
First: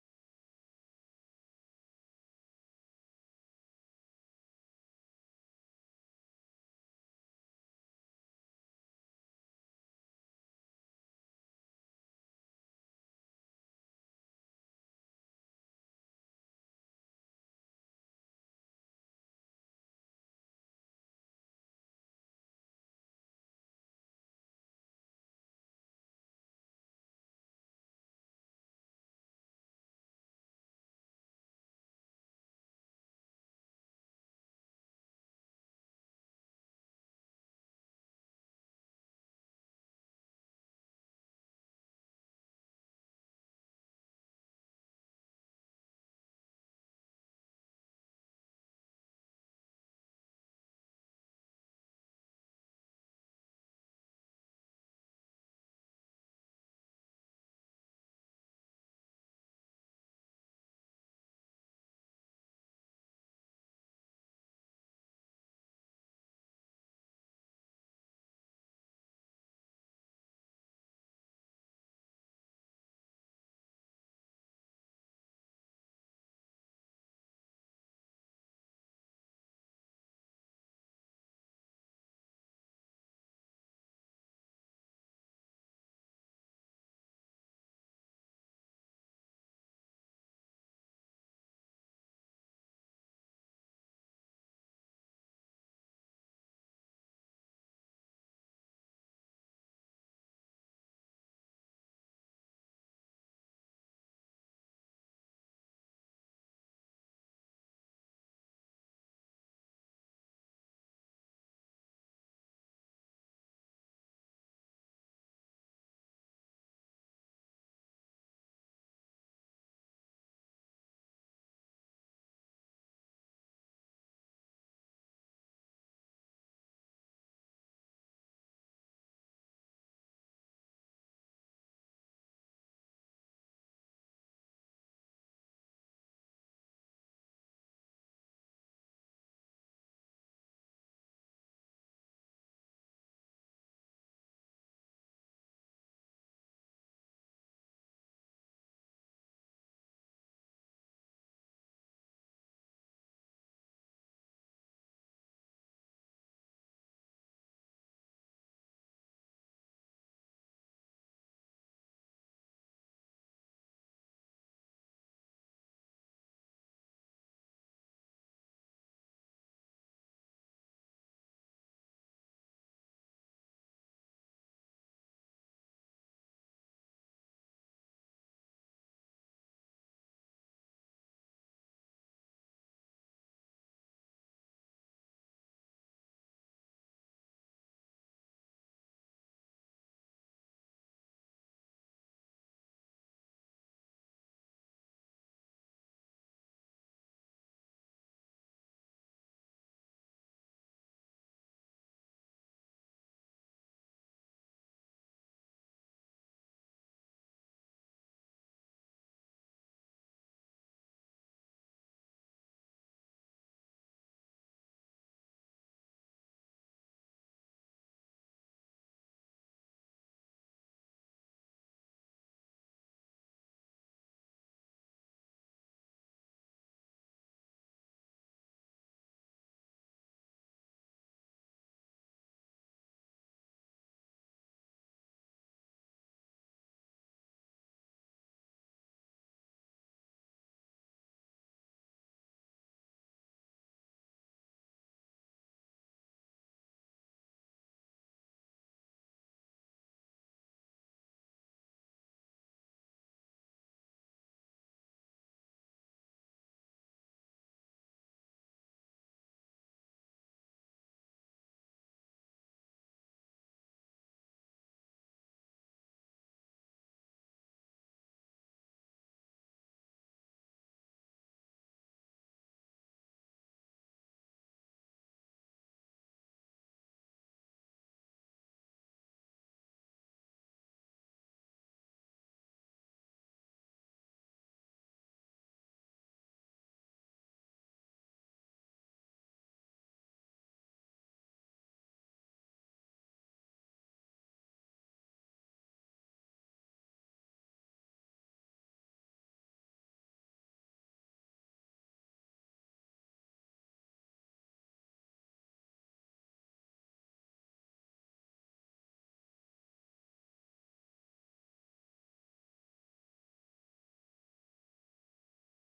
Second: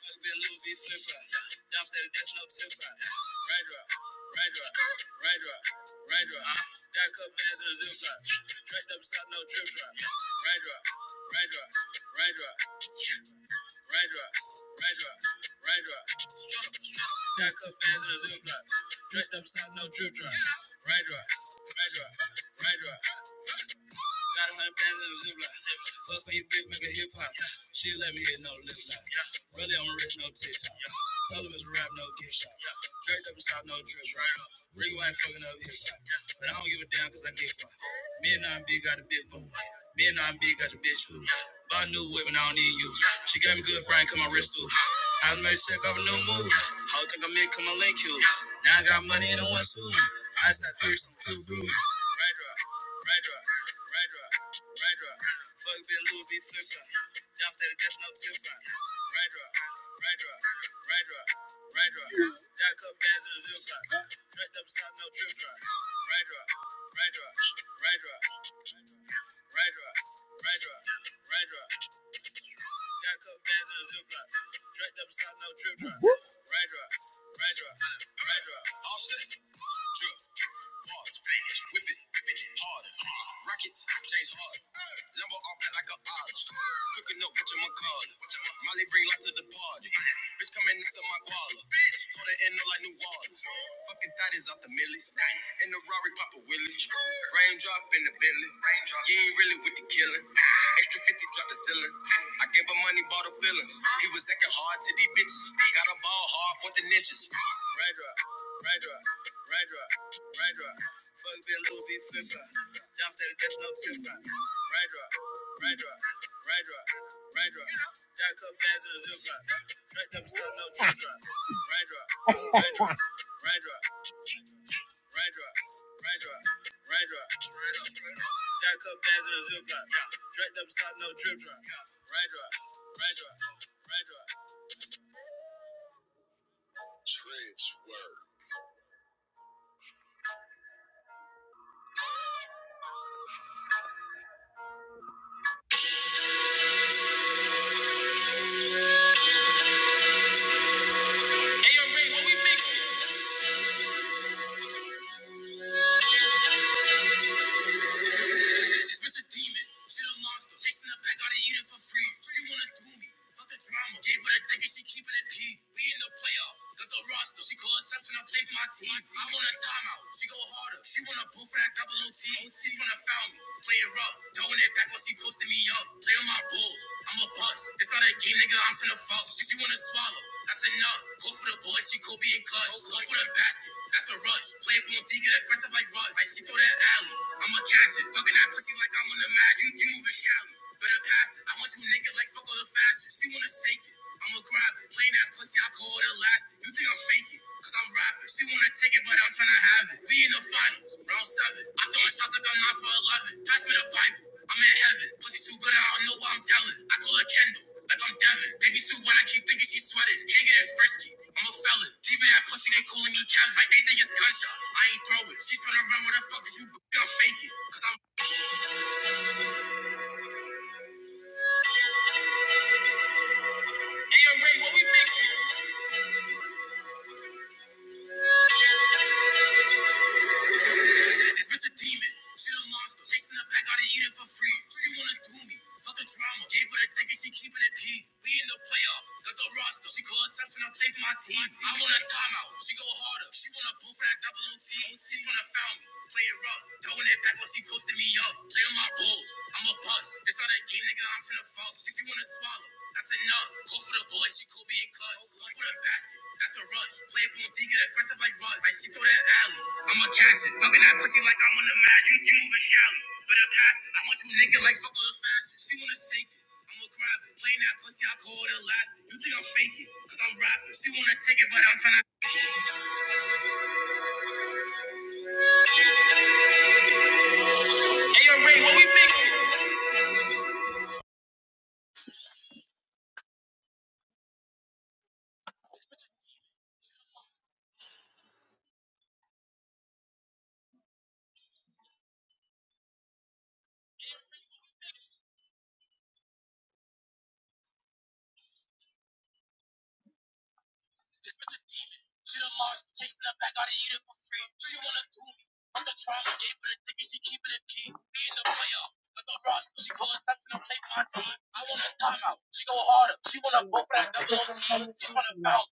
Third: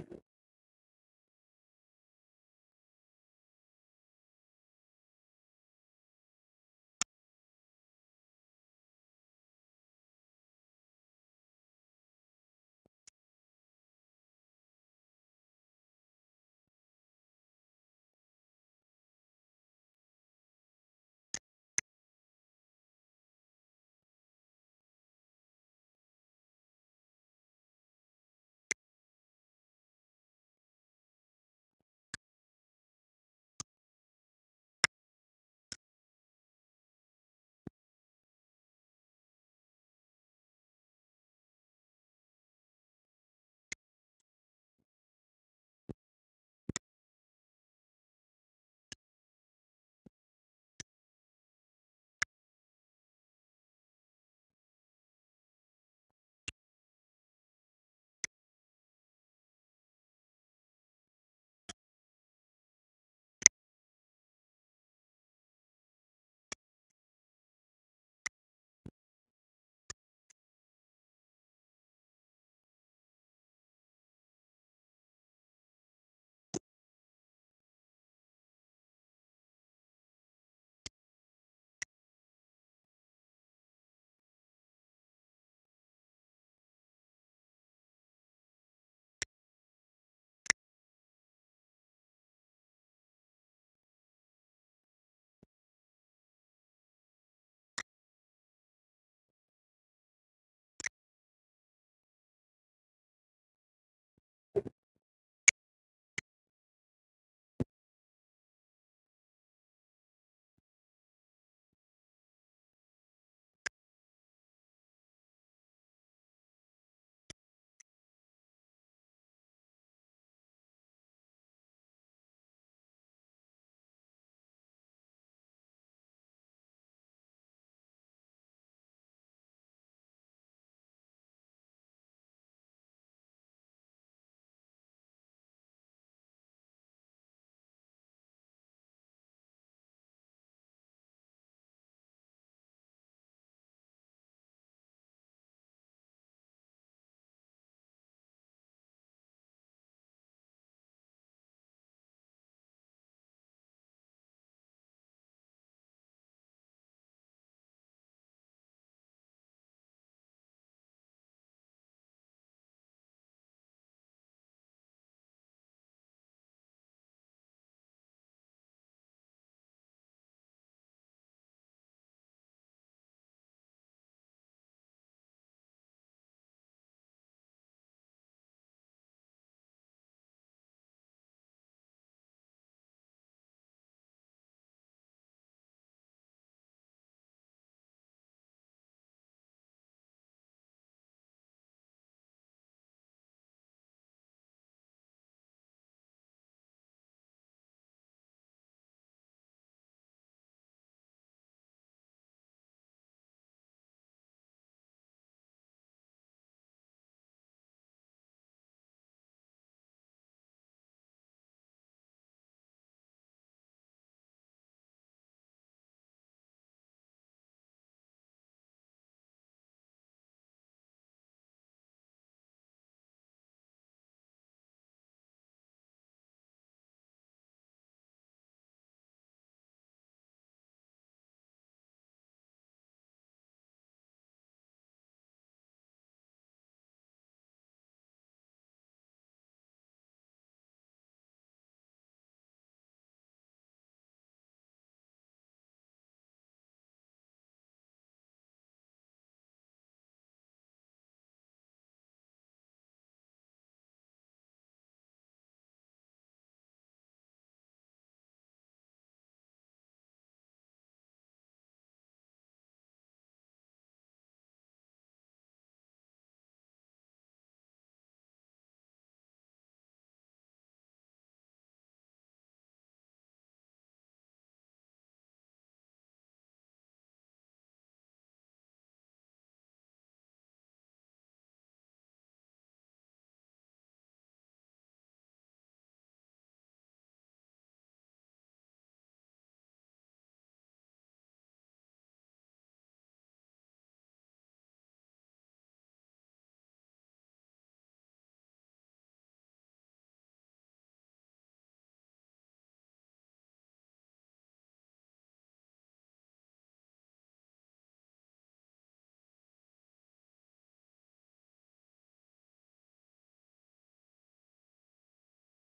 S1: She pulls up and I'm taking my time. I want a timeout. She go harder. She wanna go for that double OT. She wanna bounce.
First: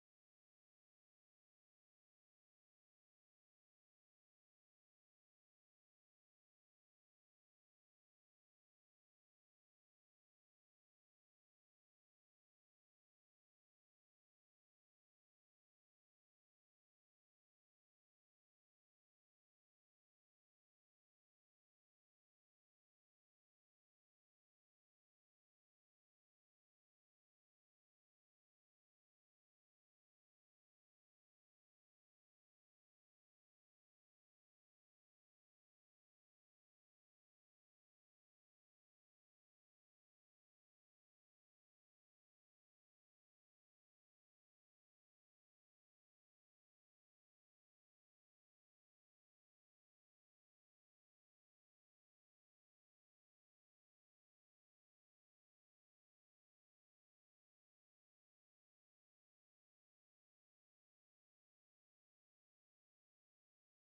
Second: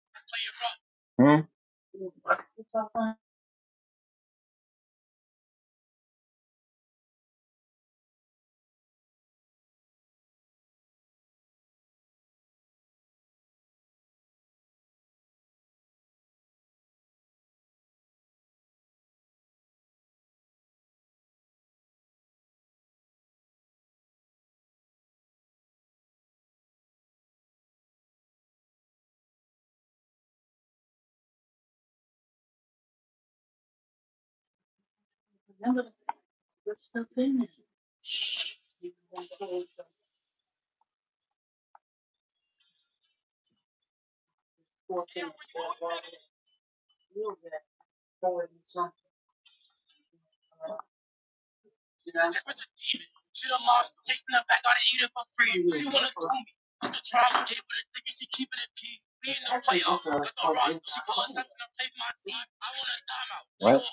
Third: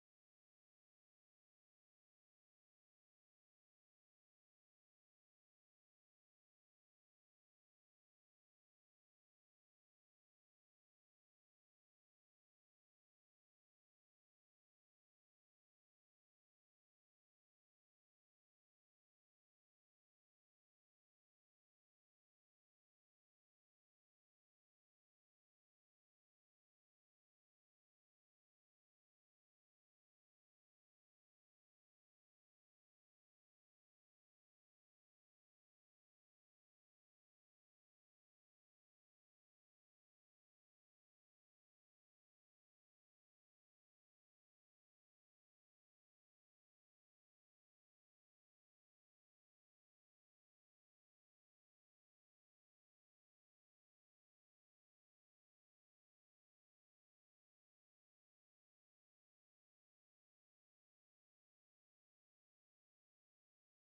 S1: She wanna play up. to the run. What?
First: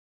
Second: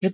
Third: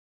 S1: Hey,